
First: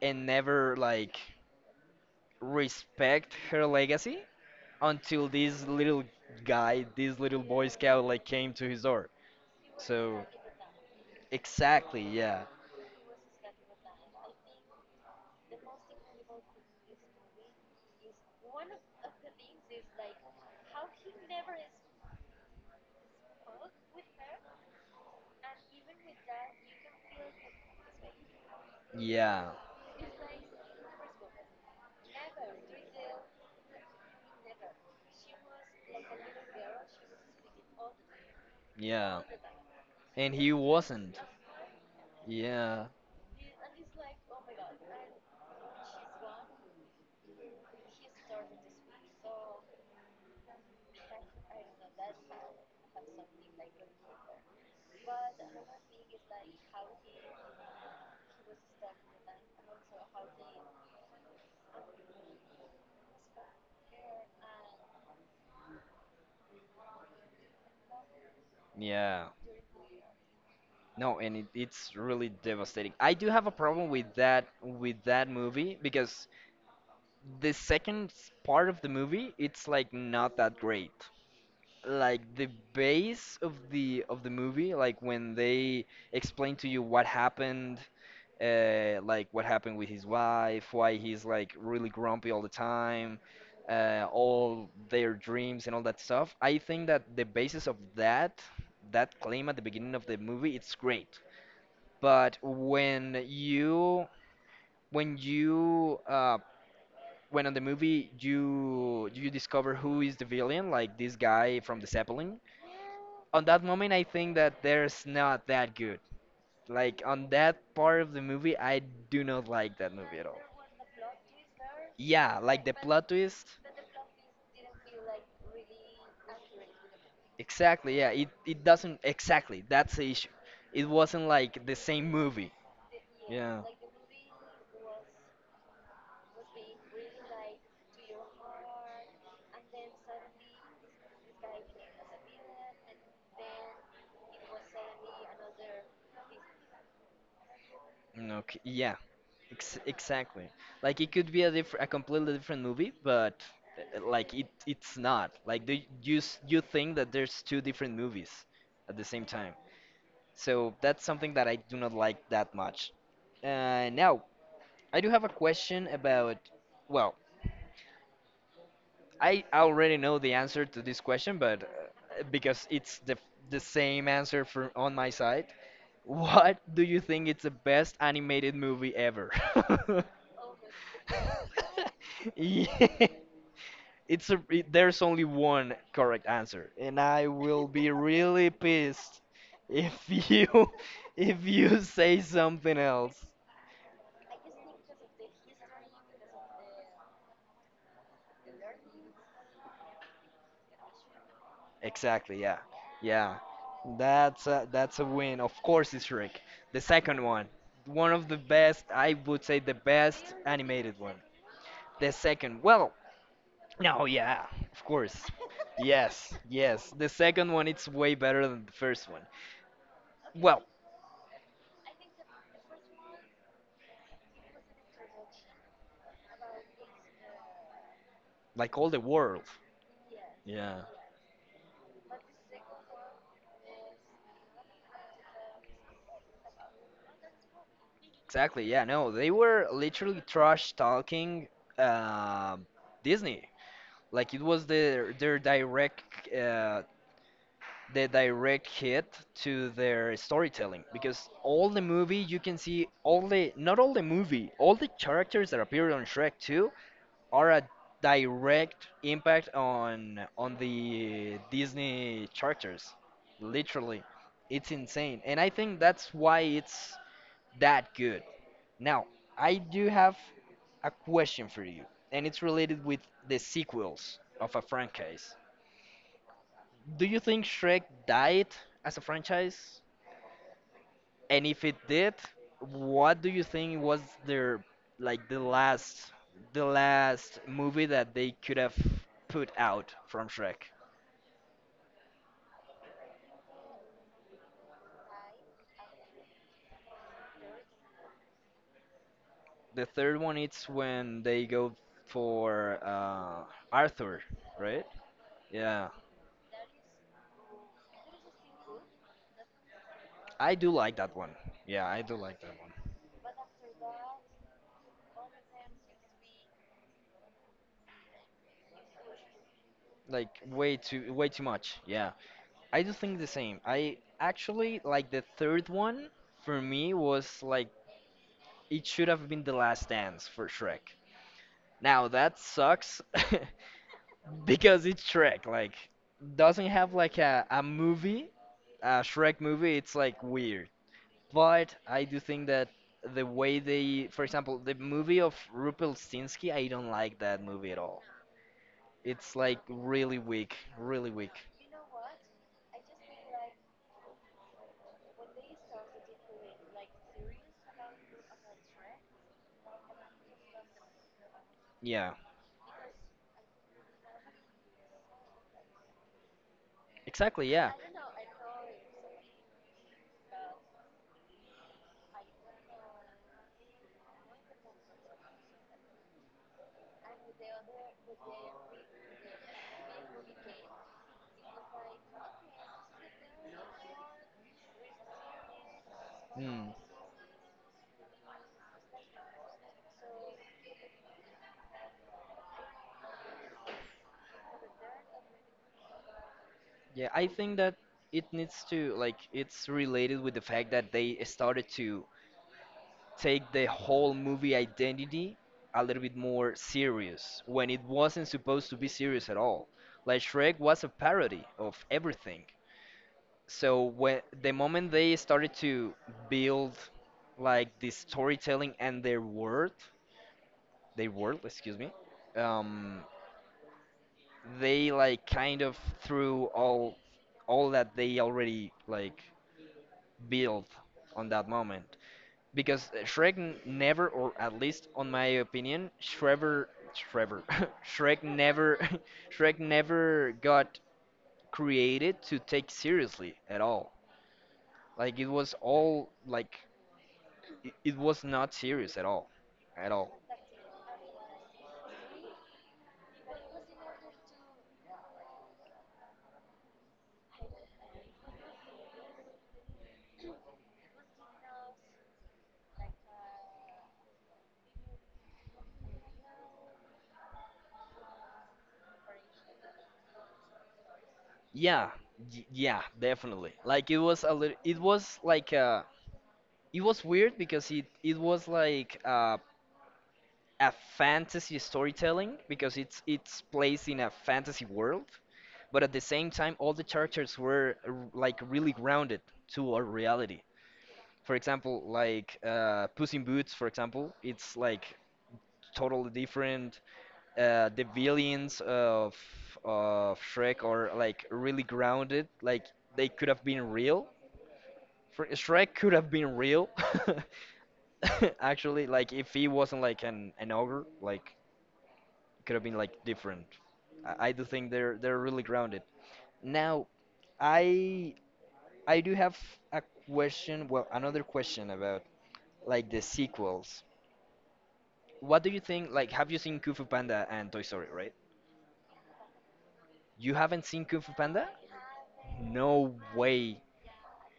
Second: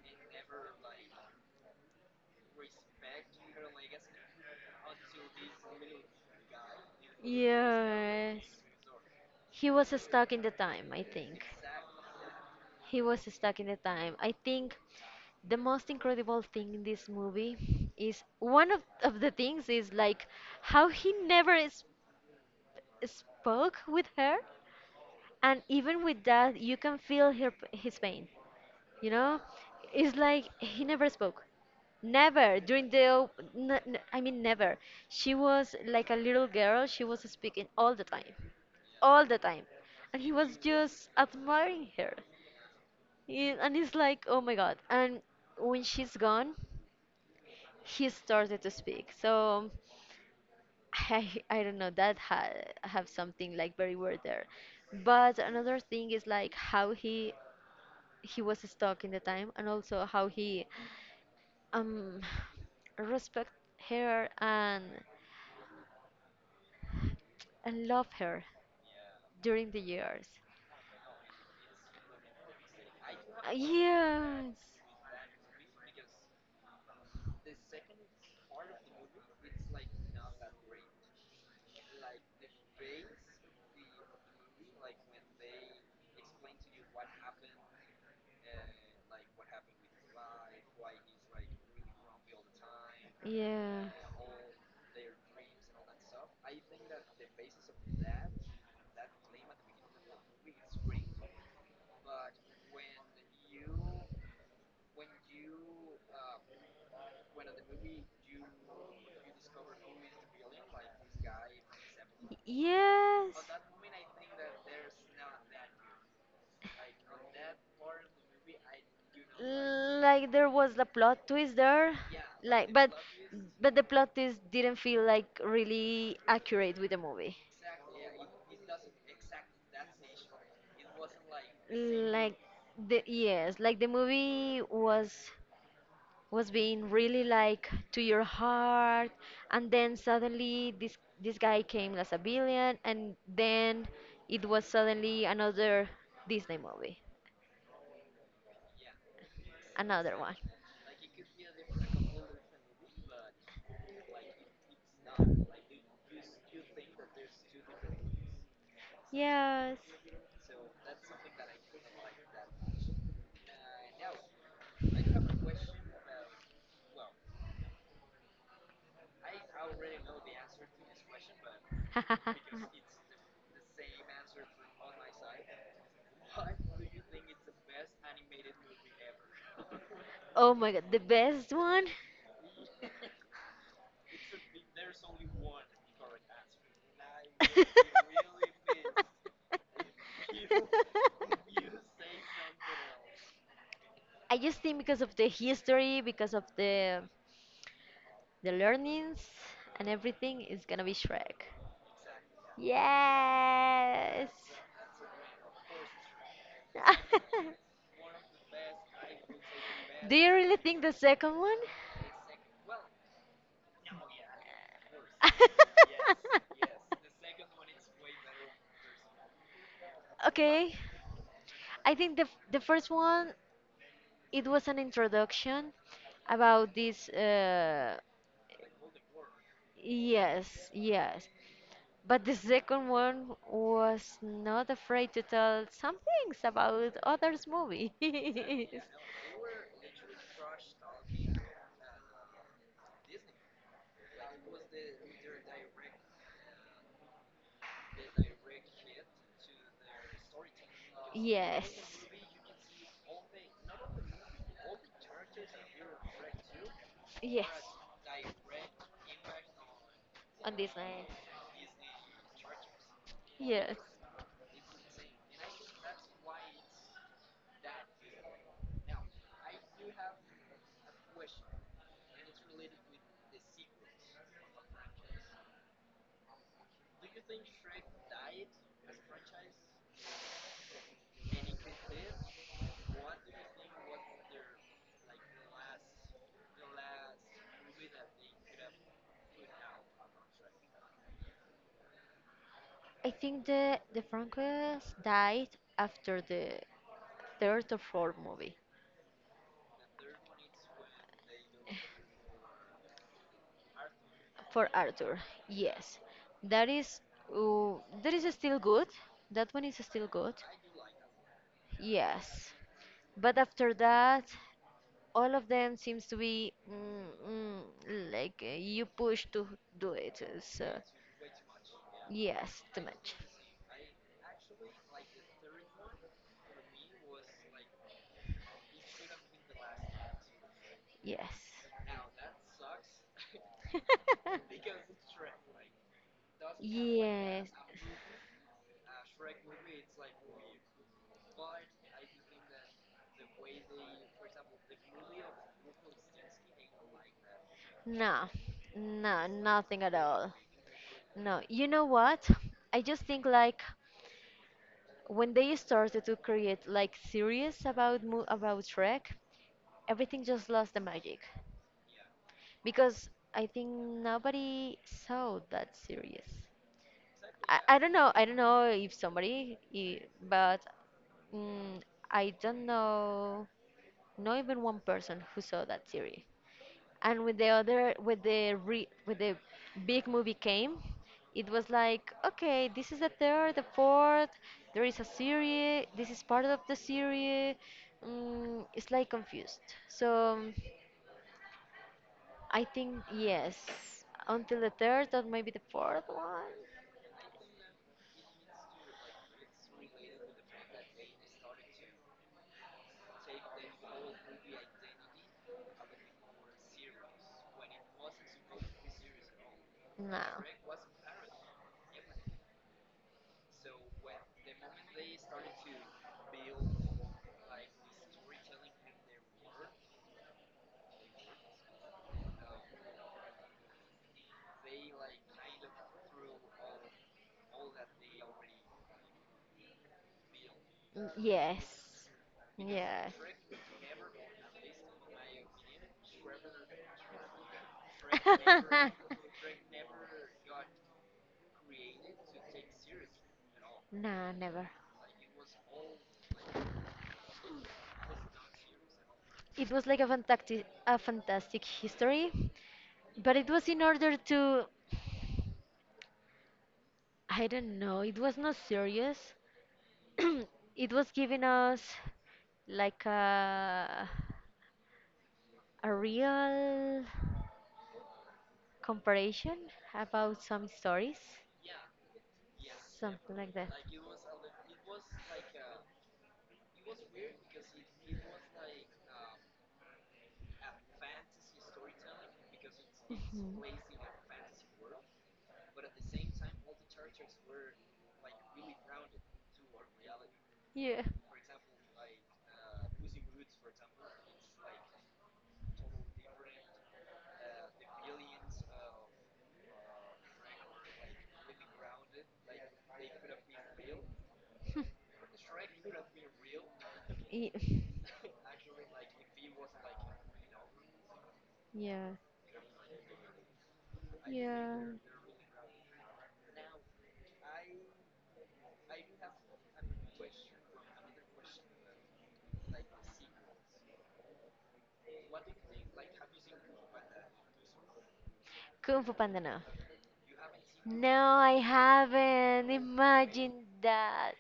[SPEAKER 1] and never like respect her legacy. Until this little guy, this little boy scout, like
[SPEAKER 2] Yes.
[SPEAKER 1] came to his door.
[SPEAKER 2] He was
[SPEAKER 1] So
[SPEAKER 2] stuck in the time, I think.
[SPEAKER 1] exactly, yeah,
[SPEAKER 2] He was stuck in the time. I think the most incredible thing in this movie is one of the things is like how he never is, spoke with her, and even with that, you can feel her, his pain. You know,
[SPEAKER 1] yeah,
[SPEAKER 2] it's like he never spoke. Never during the, never. She was like a little girl. She was speaking
[SPEAKER 1] yeah.
[SPEAKER 2] all the time, and he
[SPEAKER 1] And he
[SPEAKER 2] was just
[SPEAKER 1] wasn't.
[SPEAKER 2] admiring her.
[SPEAKER 1] Yeah,
[SPEAKER 2] Yeah, and it's like, oh my God. And when she's gone, he started to speak. So I don't know, that ha have something like very weird there. But another thing is like how he was stuck in the time and also how he um, respect her and love her
[SPEAKER 1] yeah.
[SPEAKER 2] during the years.
[SPEAKER 1] No, and it's really devastating. I do have a problem with that
[SPEAKER 2] Yes,
[SPEAKER 1] with that movie because the second part of the movie it's like not that great. Like the base of the movie, like when they explain to you what happened, like what happened with his wife, why he's like really grumpy all the time, all their dreams and all that stuff. I think that the basis of that claim at the beginning of the movie it's great, but when you uh, when on the movie you discover who is the villain, like this guy from the Zeppelin.
[SPEAKER 2] yeah,
[SPEAKER 1] On
[SPEAKER 2] yes.
[SPEAKER 1] that moment, I think that there's not that good. Like on that part of the movie, I do not like that movie at
[SPEAKER 2] Like
[SPEAKER 1] all.
[SPEAKER 2] there was the plot twist there
[SPEAKER 1] Yeah, like
[SPEAKER 2] like
[SPEAKER 1] the plot twist.
[SPEAKER 2] but the plot twist didn't feel like really accurate with the movie
[SPEAKER 1] Exactly, yeah. It doesn't exactly. That's the issue. It wasn't like the same
[SPEAKER 2] like
[SPEAKER 1] movie.
[SPEAKER 2] the yes
[SPEAKER 1] Yeah.
[SPEAKER 2] like the movie was being really like to your heart and then suddenly this guy came as a villain and then it was suddenly another disney movie
[SPEAKER 1] Mm, okay, yeah. Ex
[SPEAKER 2] another one.
[SPEAKER 1] exactly. Like it could be a completely different movie, but like it's not. Like you think that there's two different movies at the same time.
[SPEAKER 2] Yes.
[SPEAKER 1] So that's something that I do not like that much. Now, I do have a question about, well, I already know the answer to this question, but because it's the same answer for on my side. What do you think is the best animated movie ever?
[SPEAKER 2] oh my god, the best one?
[SPEAKER 1] Yeah, there's only one correct answer, and I will be really pissed if you if you say something else.
[SPEAKER 2] I just think because of the history, because of the learnings and everything, it's gonna be Shrek.
[SPEAKER 1] Exactly, yeah. Yeah.
[SPEAKER 2] Yes.
[SPEAKER 1] That's a win. Of course it's Shrek. The second one. One of the best, I would say the
[SPEAKER 2] Do
[SPEAKER 1] best
[SPEAKER 2] you really think the
[SPEAKER 1] animated one.
[SPEAKER 2] second one?
[SPEAKER 1] The second, well, no, yeah, of course. Yes, yes. The second one it's way better than the first one. Well,
[SPEAKER 2] Okay. I think the f- the first one it was an introduction about this.
[SPEAKER 1] like all the world.
[SPEAKER 2] Yes,
[SPEAKER 1] Yeah.
[SPEAKER 2] yes. But the second one was not afraid to tell some things about others' movies.
[SPEAKER 1] Exactly, yeah, no. They were literally trash talking um Disney. Like it was the direct hit to their storytelling because
[SPEAKER 2] yes,
[SPEAKER 1] all the movie you can see all the not all the movie all the characters that appear on Shrek 2
[SPEAKER 2] yes.
[SPEAKER 1] are a direct impact on
[SPEAKER 2] On
[SPEAKER 1] on
[SPEAKER 2] Disney.
[SPEAKER 1] the Disney characters
[SPEAKER 2] Yes.
[SPEAKER 1] literally it's insane, and I think that's why it's that good. Now I do have a question for you, and it's related with the sequels of a franchise. Do you think Shrek died as a franchise? And if it did, what do you think was their like the last movie that they could have put out from Shrek?
[SPEAKER 2] I think the Franquez died after the third or fourth movie
[SPEAKER 1] The third one it's when they go for Arthur,
[SPEAKER 2] for
[SPEAKER 1] right?
[SPEAKER 2] Arthur.
[SPEAKER 1] Yeah,
[SPEAKER 2] Yes, that is uh, that is still good. That one is still good.
[SPEAKER 1] I do like that one. Yeah, I do like
[SPEAKER 2] Yes,
[SPEAKER 1] that one.
[SPEAKER 2] but after that, all of them seems to be like you push to do it.
[SPEAKER 1] Like way
[SPEAKER 2] So
[SPEAKER 1] too way too much. Yeah.
[SPEAKER 2] yes, too
[SPEAKER 1] I do
[SPEAKER 2] much.
[SPEAKER 1] think the same. I actually like the third one for me was like it should have been the last dance for Shrek.
[SPEAKER 2] Yes.
[SPEAKER 1] Now that sucks because it's Shrek. Like, doesn't have like a,
[SPEAKER 2] Yes.
[SPEAKER 1] a movie, a Shrek movie. It's like weird. But I do think that the way they, for example, the movie of Rumpelstiltskin, I don't like that movie at all.
[SPEAKER 2] No, no,
[SPEAKER 1] It's like
[SPEAKER 2] nothing at
[SPEAKER 1] really
[SPEAKER 2] all.
[SPEAKER 1] weak, really weak.
[SPEAKER 2] No, you know what? I just think like when they started to create like series about mo about Shrek, everything just lost the magic
[SPEAKER 1] Yeah,
[SPEAKER 2] because I think nobody saw that series.
[SPEAKER 1] exactly.
[SPEAKER 2] I,
[SPEAKER 1] Yeah.
[SPEAKER 2] I don't know, I don't know if somebody, I- but Mm, I don't know, not even one person who saw that series. And with the other, with the big movie came, it was like, okay, this is the third, the fourth. There is a series. This is part of
[SPEAKER 1] Hmm.
[SPEAKER 2] the series. It's like confused. So I think yes, until the third or maybe the fourth one.
[SPEAKER 1] Yeah, I think that it needs to like it's related with the fact that they started to take the whole movie identity a little bit more serious when it wasn't supposed to be serious at all. Like
[SPEAKER 2] No.
[SPEAKER 1] Shrek was a parody of everything. So when the moment they started to build like the storytelling and their world, excuse me, um, they like kind of threw all that they already like built on that
[SPEAKER 2] Yes.
[SPEAKER 1] moment. Because
[SPEAKER 2] Yes.
[SPEAKER 1] Shrek never, or at least on my opinion, Shrever, Shrever, Shrek never, Shrek never got created to take seriously at all.
[SPEAKER 2] No, never.
[SPEAKER 1] Like it was all like it was not serious at all,
[SPEAKER 2] It was
[SPEAKER 1] at
[SPEAKER 2] like a
[SPEAKER 1] all.
[SPEAKER 2] fantastic, a fantastic history, but it was in order to, I don't know, it was not serious. It was giving us like a real comparison about some stories,
[SPEAKER 1] Yeah, yeah,
[SPEAKER 2] something like
[SPEAKER 1] definitely.
[SPEAKER 2] that.
[SPEAKER 1] Like it was a little, it was like it was weird because it was like a fantasy storytelling because it's
[SPEAKER 2] Mhm.
[SPEAKER 1] placed in a fantasy world, but at the same time, all the characters were like really grounded to our reality.
[SPEAKER 2] Yeah.
[SPEAKER 1] For example, like Puss in Boots, for example, it's like totally different. The villains of Shrek are like really grounded. Like they could have been real. For Shrek could have been real,
[SPEAKER 2] Ye-
[SPEAKER 1] actually. Like if he wasn't like an ogre, like
[SPEAKER 2] yeah.
[SPEAKER 1] could have been like different. I do think
[SPEAKER 2] Yeah.
[SPEAKER 1] they're really grounded. Now, I I do have a question, well, another question about like the sequels. What do you think? Like, have you seen Kung Fu Panda and Toy Story, right?
[SPEAKER 2] Kung Fu Panda, no.
[SPEAKER 1] You haven't seen Kung Fu
[SPEAKER 2] No,
[SPEAKER 1] Panda?
[SPEAKER 2] I haven't.
[SPEAKER 1] No way.
[SPEAKER 2] Imagine that.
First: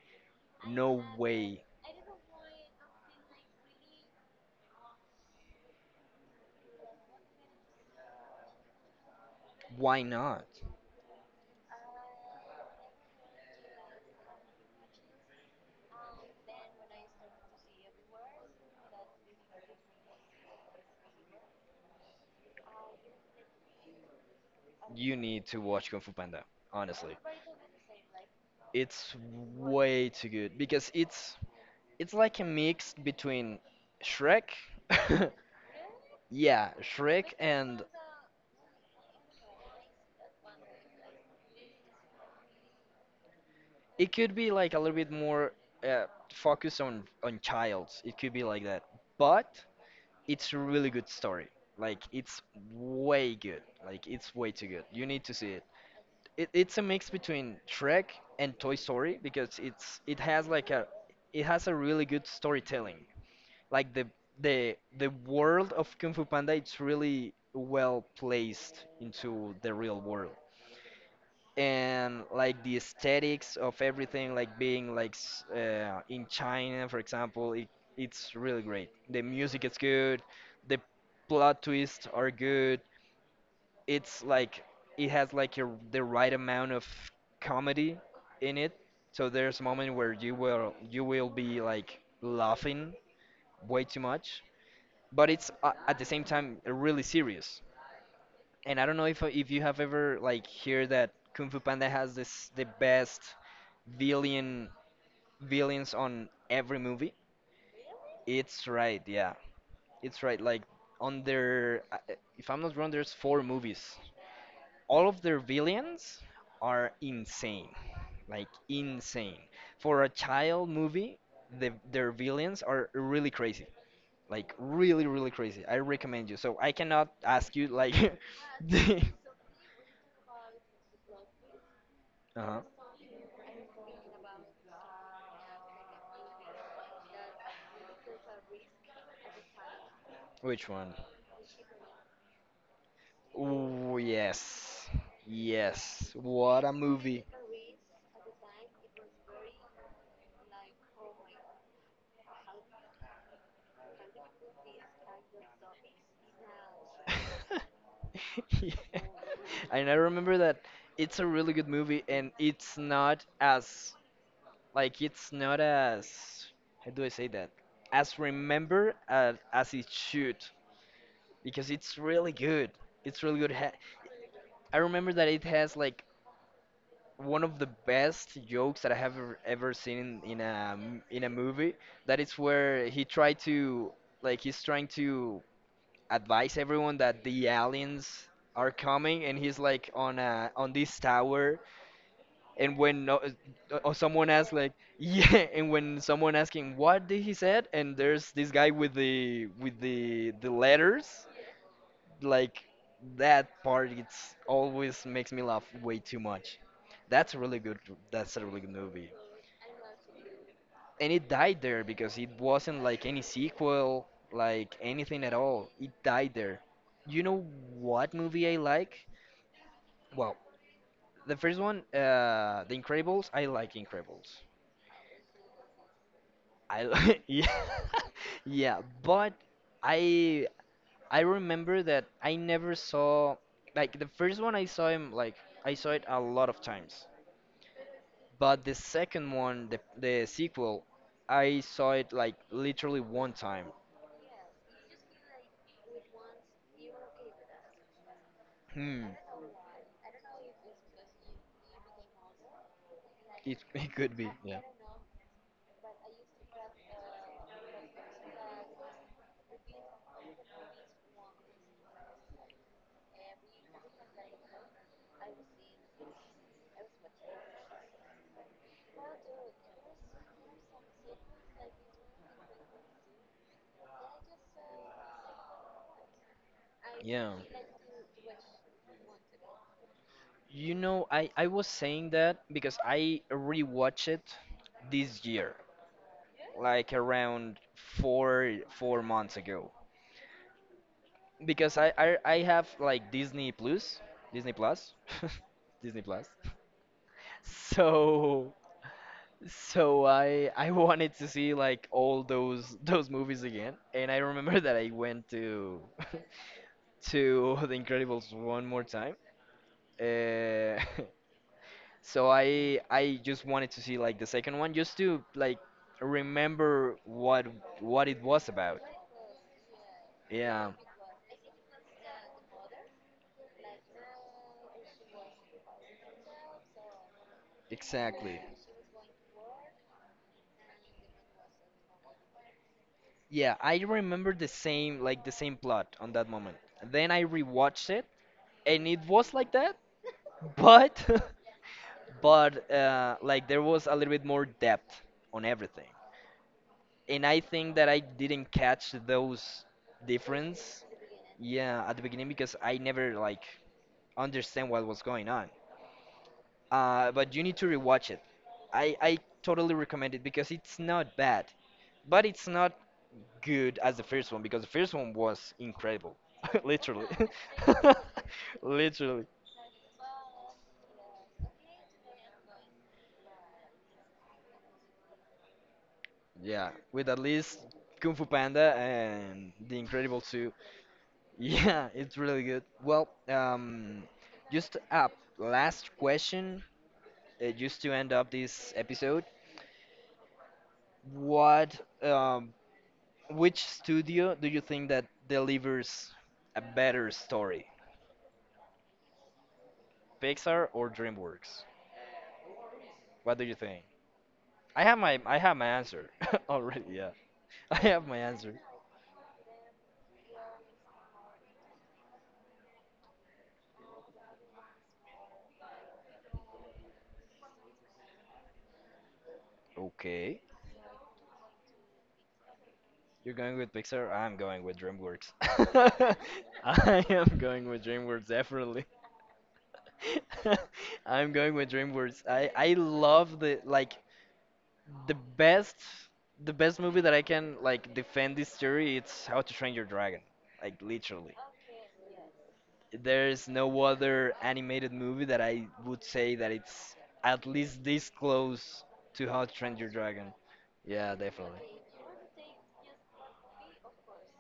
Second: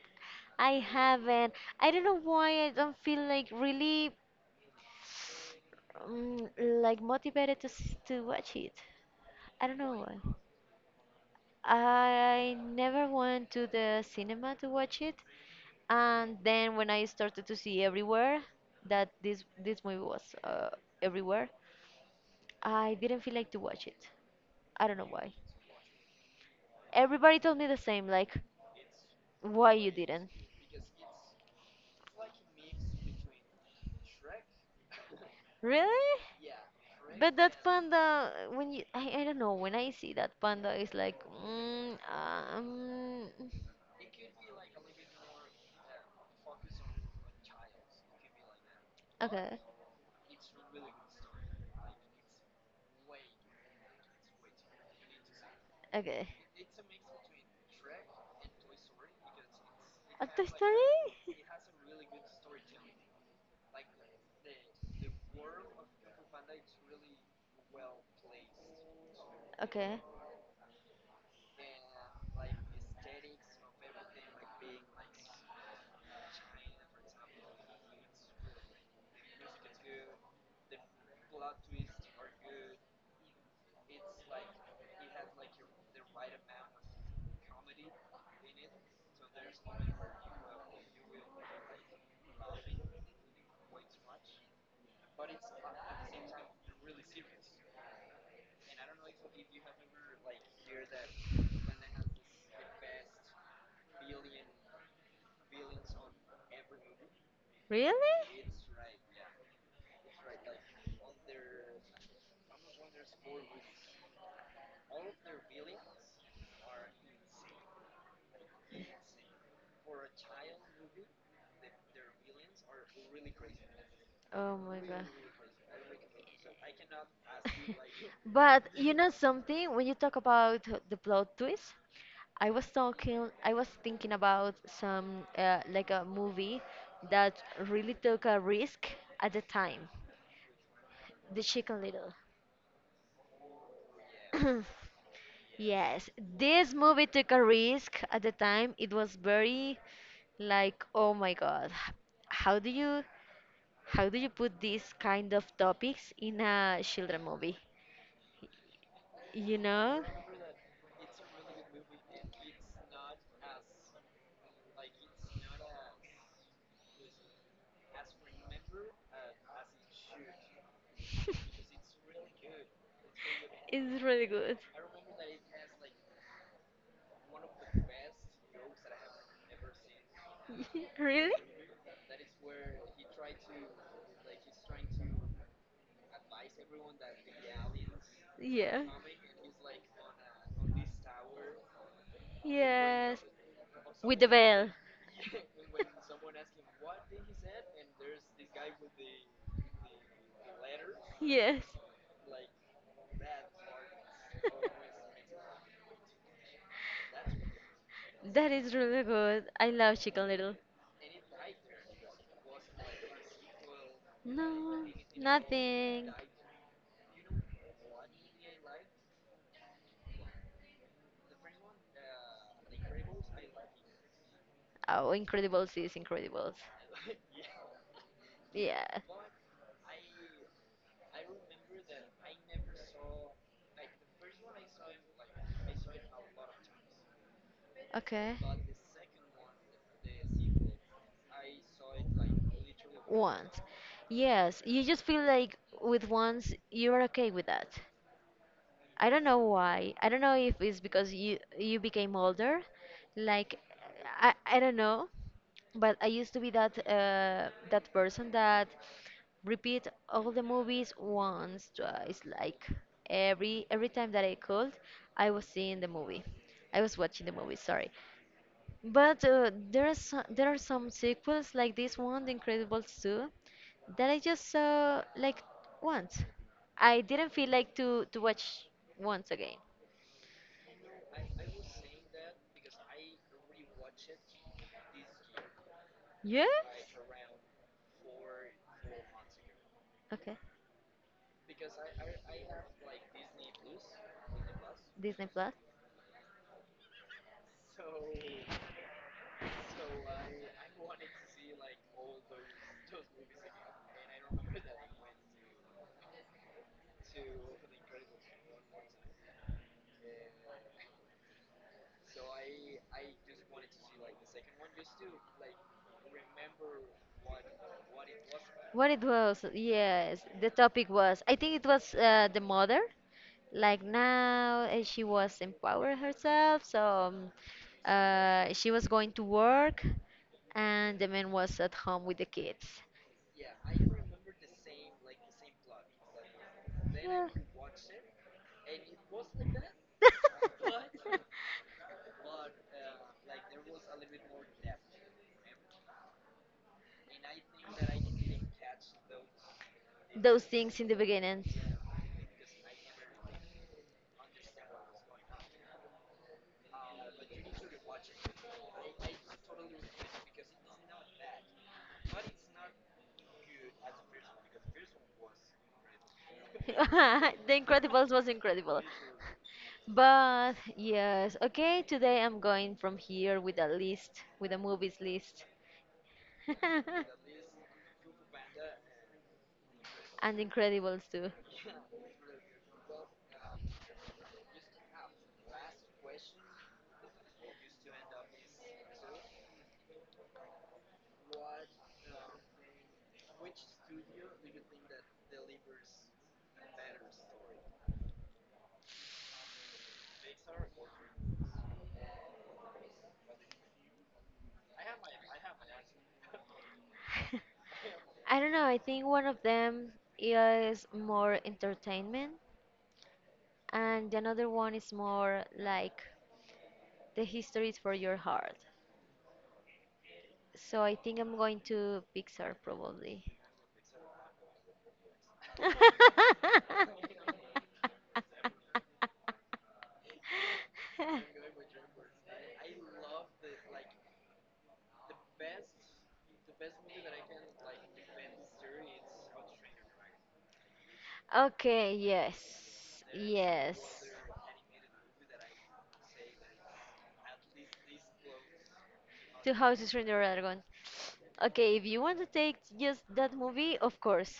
[SPEAKER 2] I
[SPEAKER 1] No
[SPEAKER 2] haven't.
[SPEAKER 1] way.
[SPEAKER 2] I don't know why I don't feel like really like motivated to watch it. I don't know
[SPEAKER 1] Why
[SPEAKER 2] why.
[SPEAKER 1] not?
[SPEAKER 2] I never went to the cinema to watch it, and then when I started to see everywhere that this movie was everywhere, I didn't feel like to watch it. I don't know
[SPEAKER 1] You
[SPEAKER 2] why.
[SPEAKER 1] need to watch Kung Fu Panda, honestly.
[SPEAKER 2] Everybody told me the same, like,
[SPEAKER 1] It's
[SPEAKER 2] why you
[SPEAKER 1] way too
[SPEAKER 2] didn't?
[SPEAKER 1] good because it's like a mix between Shrek,
[SPEAKER 2] Really?
[SPEAKER 1] yeah, Shrek,
[SPEAKER 2] But that
[SPEAKER 1] and
[SPEAKER 2] panda, when you, I don't know, when I see that panda, it's like,
[SPEAKER 1] it could be like a little bit more uh, focused on childs. It could be like that,
[SPEAKER 2] okay,
[SPEAKER 1] but it's a really good story. Like it's way good. Like it's way too good. You need to see it.
[SPEAKER 2] okay.
[SPEAKER 1] It's a mix between Shrek and Toy Story because it's it
[SPEAKER 2] A Toy
[SPEAKER 1] has like a
[SPEAKER 2] Story?
[SPEAKER 1] it has a really good storytelling. Like the world of Kung Fu Panda, it's really well placed into the real
[SPEAKER 2] Okay.
[SPEAKER 1] world, and like the aesthetics of everything, like being like, in China for example, it's really great. The music is good. The plot twists are good. It's like it has the right amount of comedy in it. So there's a moment where you will be like laughing way too much, but it's, at the same time, really serious. And I don't know if you have ever like heard that Kung Fu Panda has this the best villain villains on every movie.
[SPEAKER 2] Really?
[SPEAKER 1] It's right, yeah. It's right. Like on their, I- if I'm not wrong, there's four movies. All of their villains are insane, like insane. For a child movie, their villains are really crazy, like
[SPEAKER 2] Oh my god.
[SPEAKER 1] really, really crazy. I recommend you. So I cannot ask you like,
[SPEAKER 2] But you
[SPEAKER 1] the,
[SPEAKER 2] know something? When you talk about the plot twist, I
[SPEAKER 1] Uh-huh.
[SPEAKER 2] was talking, I was thinking about some like a movie that really took a risk at the time,
[SPEAKER 1] Which one?
[SPEAKER 2] The Chicken Little.
[SPEAKER 1] Ooh, yes.
[SPEAKER 2] Yes,
[SPEAKER 1] Yes. What a
[SPEAKER 2] this movie
[SPEAKER 1] movie.
[SPEAKER 2] took a risk at the time. It was very like, oh my God, how do you how do you put these kind of topics in a children movie?
[SPEAKER 1] Yeah.
[SPEAKER 2] You
[SPEAKER 1] And I
[SPEAKER 2] know?
[SPEAKER 1] remember that it's a really good movie, and it's not as like it's not as how do I say that? As remember as it should because it's really good. It's really good.
[SPEAKER 2] It's really good.
[SPEAKER 1] I remember that it has like one of the best jokes that I have ever, ever seen in, in a m- in a
[SPEAKER 2] Really?
[SPEAKER 1] movie. That is where he tried to like he's trying to advise everyone that the aliens are
[SPEAKER 2] Yeah.
[SPEAKER 1] coming, and he's like on this tower, and when no,
[SPEAKER 2] Yes. With the
[SPEAKER 1] someone asks
[SPEAKER 2] bell.
[SPEAKER 1] like yeah, and when someone asking what did he said, and there's this guy with the letters
[SPEAKER 2] Yes.
[SPEAKER 1] like that part it's always makes me laugh way too much. that's a really good that's a
[SPEAKER 2] That
[SPEAKER 1] really good
[SPEAKER 2] is really
[SPEAKER 1] movie.
[SPEAKER 2] good. I love chicken little.
[SPEAKER 1] And it died there because it wasn't like any sequel, like
[SPEAKER 2] No,
[SPEAKER 1] anything at all. It
[SPEAKER 2] nothing.
[SPEAKER 1] died there. You know what movie I like? Well, the first one, the Incredibles. I like Incredibles.
[SPEAKER 2] Oh, Incredibles is Incredibles.
[SPEAKER 1] Yeah, yeah,
[SPEAKER 2] Yeah.
[SPEAKER 1] but i I remember that I never saw like the first one. I saw it a lot of times.
[SPEAKER 2] Okay.
[SPEAKER 1] But the second one, the sequel, I saw it like literally one
[SPEAKER 2] Once.
[SPEAKER 1] time.
[SPEAKER 2] Yes, you just feel like with once you're okay with that.
[SPEAKER 1] Hmm,
[SPEAKER 2] I don't know why. I don't know if it's because you became older.
[SPEAKER 1] it,
[SPEAKER 2] Like
[SPEAKER 1] it could be.
[SPEAKER 2] I
[SPEAKER 1] Yeah.
[SPEAKER 2] I don't know, but I used to be that person that repeat all the movies once, twice, like every time that I could, I was seeing the movie. I was watching the movie, sorry. But there are some sequels like this one, The Incredibles 2, that I just saw like once. I didn't
[SPEAKER 1] Yeah.
[SPEAKER 2] feel like to watch once again.
[SPEAKER 1] You know, I was saying that because I rewatched it this year,
[SPEAKER 2] Yes?
[SPEAKER 1] like around four months ago.
[SPEAKER 2] Okay,
[SPEAKER 1] Because I have like Disney Plus, Disney Plus,
[SPEAKER 2] Disney Plus.
[SPEAKER 1] Disney Plus. So So I wanted to see like all those movies again, and I remember that I went to to The Incredibles one more time. Uh, so I just wanted to see like the second one just to like remember what it was about.
[SPEAKER 2] What it was? Yes, the
[SPEAKER 1] Yeah,
[SPEAKER 2] topic was. I think it was the mother. Like now, she was empowering herself so um,
[SPEAKER 1] exactly.
[SPEAKER 2] she was going to work and the man was at home with the kids.
[SPEAKER 1] Yeah, I remember the same plot on that moment. Then I
[SPEAKER 2] Yeah.
[SPEAKER 1] rewatched it, and it was like that, but but like there was a little bit more depth on everything, and I think that I didn't catch those
[SPEAKER 2] those things
[SPEAKER 1] difference,
[SPEAKER 2] in the beginning.
[SPEAKER 1] yeah, at the beginning because I never like understand what was going on. But you need to rewatch it. I totally recommend it because it's not bad, but it's not good as the first one because the first one was incredible literally
[SPEAKER 2] The Incredibles was incredible.
[SPEAKER 1] literally,
[SPEAKER 2] But yes, okay, today I'm going from here with a list, with a movies list.
[SPEAKER 1] yeah, with at least Kung Fu Panda and the Incredible
[SPEAKER 2] And
[SPEAKER 1] 2.
[SPEAKER 2] Incredibles too.
[SPEAKER 1] Yeah, it's really good. Well, just a last question, just to end up this episode. What, um, which studio do you think that delivers a better story, Pixar or DreamWorks? What do you think? I have my answer already. Yeah, I have my
[SPEAKER 2] I don't
[SPEAKER 1] answer.
[SPEAKER 2] know, I think one of them is more entertainment and another one is more like the histories for your heart.
[SPEAKER 1] Okay,
[SPEAKER 2] So I think I'm going to Pixar probably.
[SPEAKER 1] you're going with Pixar. I'm going with DreamWorks. I am going with DreamWorks definitely. I'm going with DreamWorks. I love the best the best movie that I can like defend this theory. It's How to Train Your Dragon. Like literally,
[SPEAKER 2] Okay, yes.
[SPEAKER 1] there's no
[SPEAKER 2] Yes.
[SPEAKER 1] other animated movie that I would say that it's at least this close to How to
[SPEAKER 2] Two
[SPEAKER 1] Train Your
[SPEAKER 2] Houses from the
[SPEAKER 1] Dragon.
[SPEAKER 2] Dragon.
[SPEAKER 1] Yeah, definitely.
[SPEAKER 2] Okay, if you want to take just that movie, of course.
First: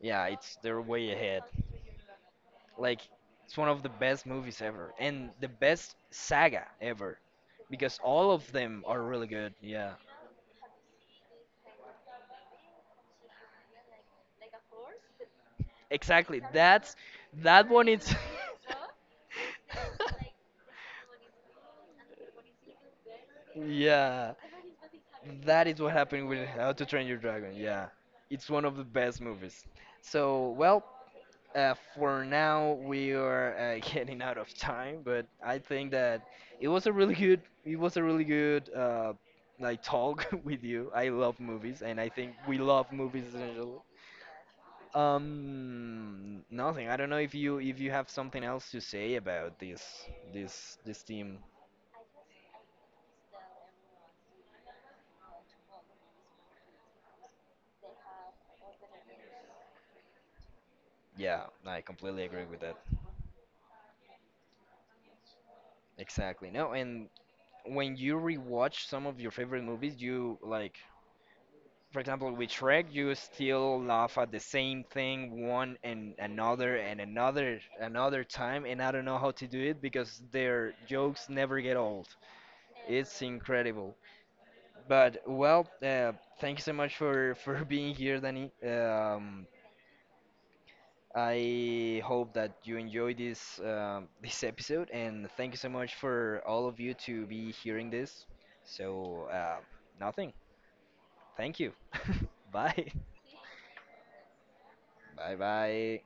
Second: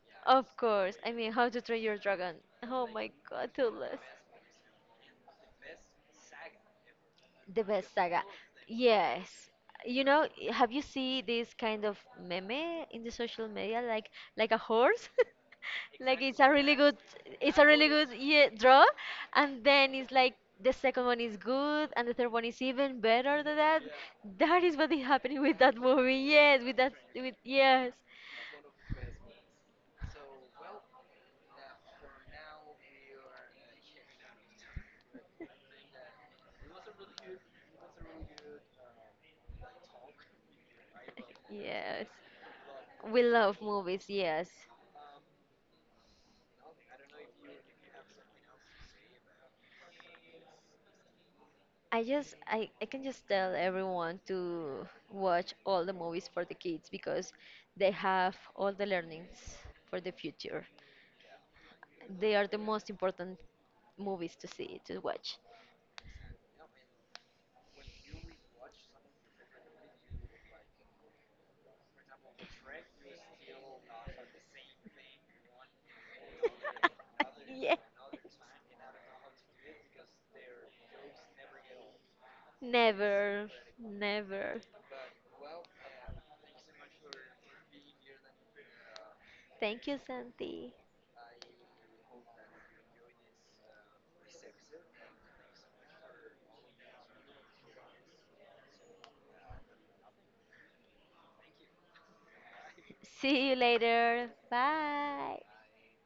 [SPEAKER 1] Yeah,
[SPEAKER 2] Of
[SPEAKER 1] it's they're
[SPEAKER 2] course.
[SPEAKER 1] way
[SPEAKER 2] I mean,
[SPEAKER 1] ahead.
[SPEAKER 2] How to Train Your Dragon. Oh
[SPEAKER 1] Like
[SPEAKER 2] my god,
[SPEAKER 1] it's one of the
[SPEAKER 2] Toothless.
[SPEAKER 1] best movies ever and the best saga ever
[SPEAKER 2] The best
[SPEAKER 1] because
[SPEAKER 2] saga.
[SPEAKER 1] all of them are really
[SPEAKER 2] Yes.
[SPEAKER 1] good. Yeah.
[SPEAKER 2] You know, have you seen this kind of meme in the social media like a horse? Like it's
[SPEAKER 1] Exactly.
[SPEAKER 2] a really good
[SPEAKER 1] That's
[SPEAKER 2] it's a
[SPEAKER 1] that one
[SPEAKER 2] really good
[SPEAKER 1] is
[SPEAKER 2] yeah, draw, and then it's like the second one is good and the third one is even better than that.
[SPEAKER 1] yeah.
[SPEAKER 2] That is what is happening with
[SPEAKER 1] That
[SPEAKER 2] that
[SPEAKER 1] is what
[SPEAKER 2] movie.
[SPEAKER 1] happened with
[SPEAKER 2] Yes,
[SPEAKER 1] How
[SPEAKER 2] with
[SPEAKER 1] to
[SPEAKER 2] that
[SPEAKER 1] Train Your
[SPEAKER 2] with
[SPEAKER 1] Dragon. Yeah.
[SPEAKER 2] yes.
[SPEAKER 1] It's one of the best movies. So, well, for now we are getting out of time, but I think that it was a really good it was a really good like talk with you. I love movies, and
[SPEAKER 2] Yes.
[SPEAKER 1] I think we love
[SPEAKER 2] We
[SPEAKER 1] movies in
[SPEAKER 2] love
[SPEAKER 1] general.
[SPEAKER 2] movies, yes.
[SPEAKER 1] Nothing. I don't know if you have something else to say about this this team.
[SPEAKER 2] I can just tell everyone to watch all the movies for the kids because they have all the learnings for the future.
[SPEAKER 1] Yeah, I completely
[SPEAKER 2] They
[SPEAKER 1] agree
[SPEAKER 2] are the
[SPEAKER 1] with that.
[SPEAKER 2] most important movies to see, to watch.
[SPEAKER 1] Exactly. No, and when you rewatch some of your favorite movies, you like, for example, with Shrek, you still laugh at the same thing one and another and another
[SPEAKER 2] yeah.
[SPEAKER 1] another time, and I don't know how to do it because their jokes never get old. It's
[SPEAKER 2] Never,
[SPEAKER 1] incredible.
[SPEAKER 2] never.
[SPEAKER 1] But well, thank you so much for being here, Danny.
[SPEAKER 2] Thank you, Santi.
[SPEAKER 1] I hope that you enjoyed this this episode, and thank you so much for all of you to be hearing this. So, nothing. Thank you. Bye.
[SPEAKER 2] See you later.
[SPEAKER 1] Bye
[SPEAKER 2] Bye.
[SPEAKER 1] bye.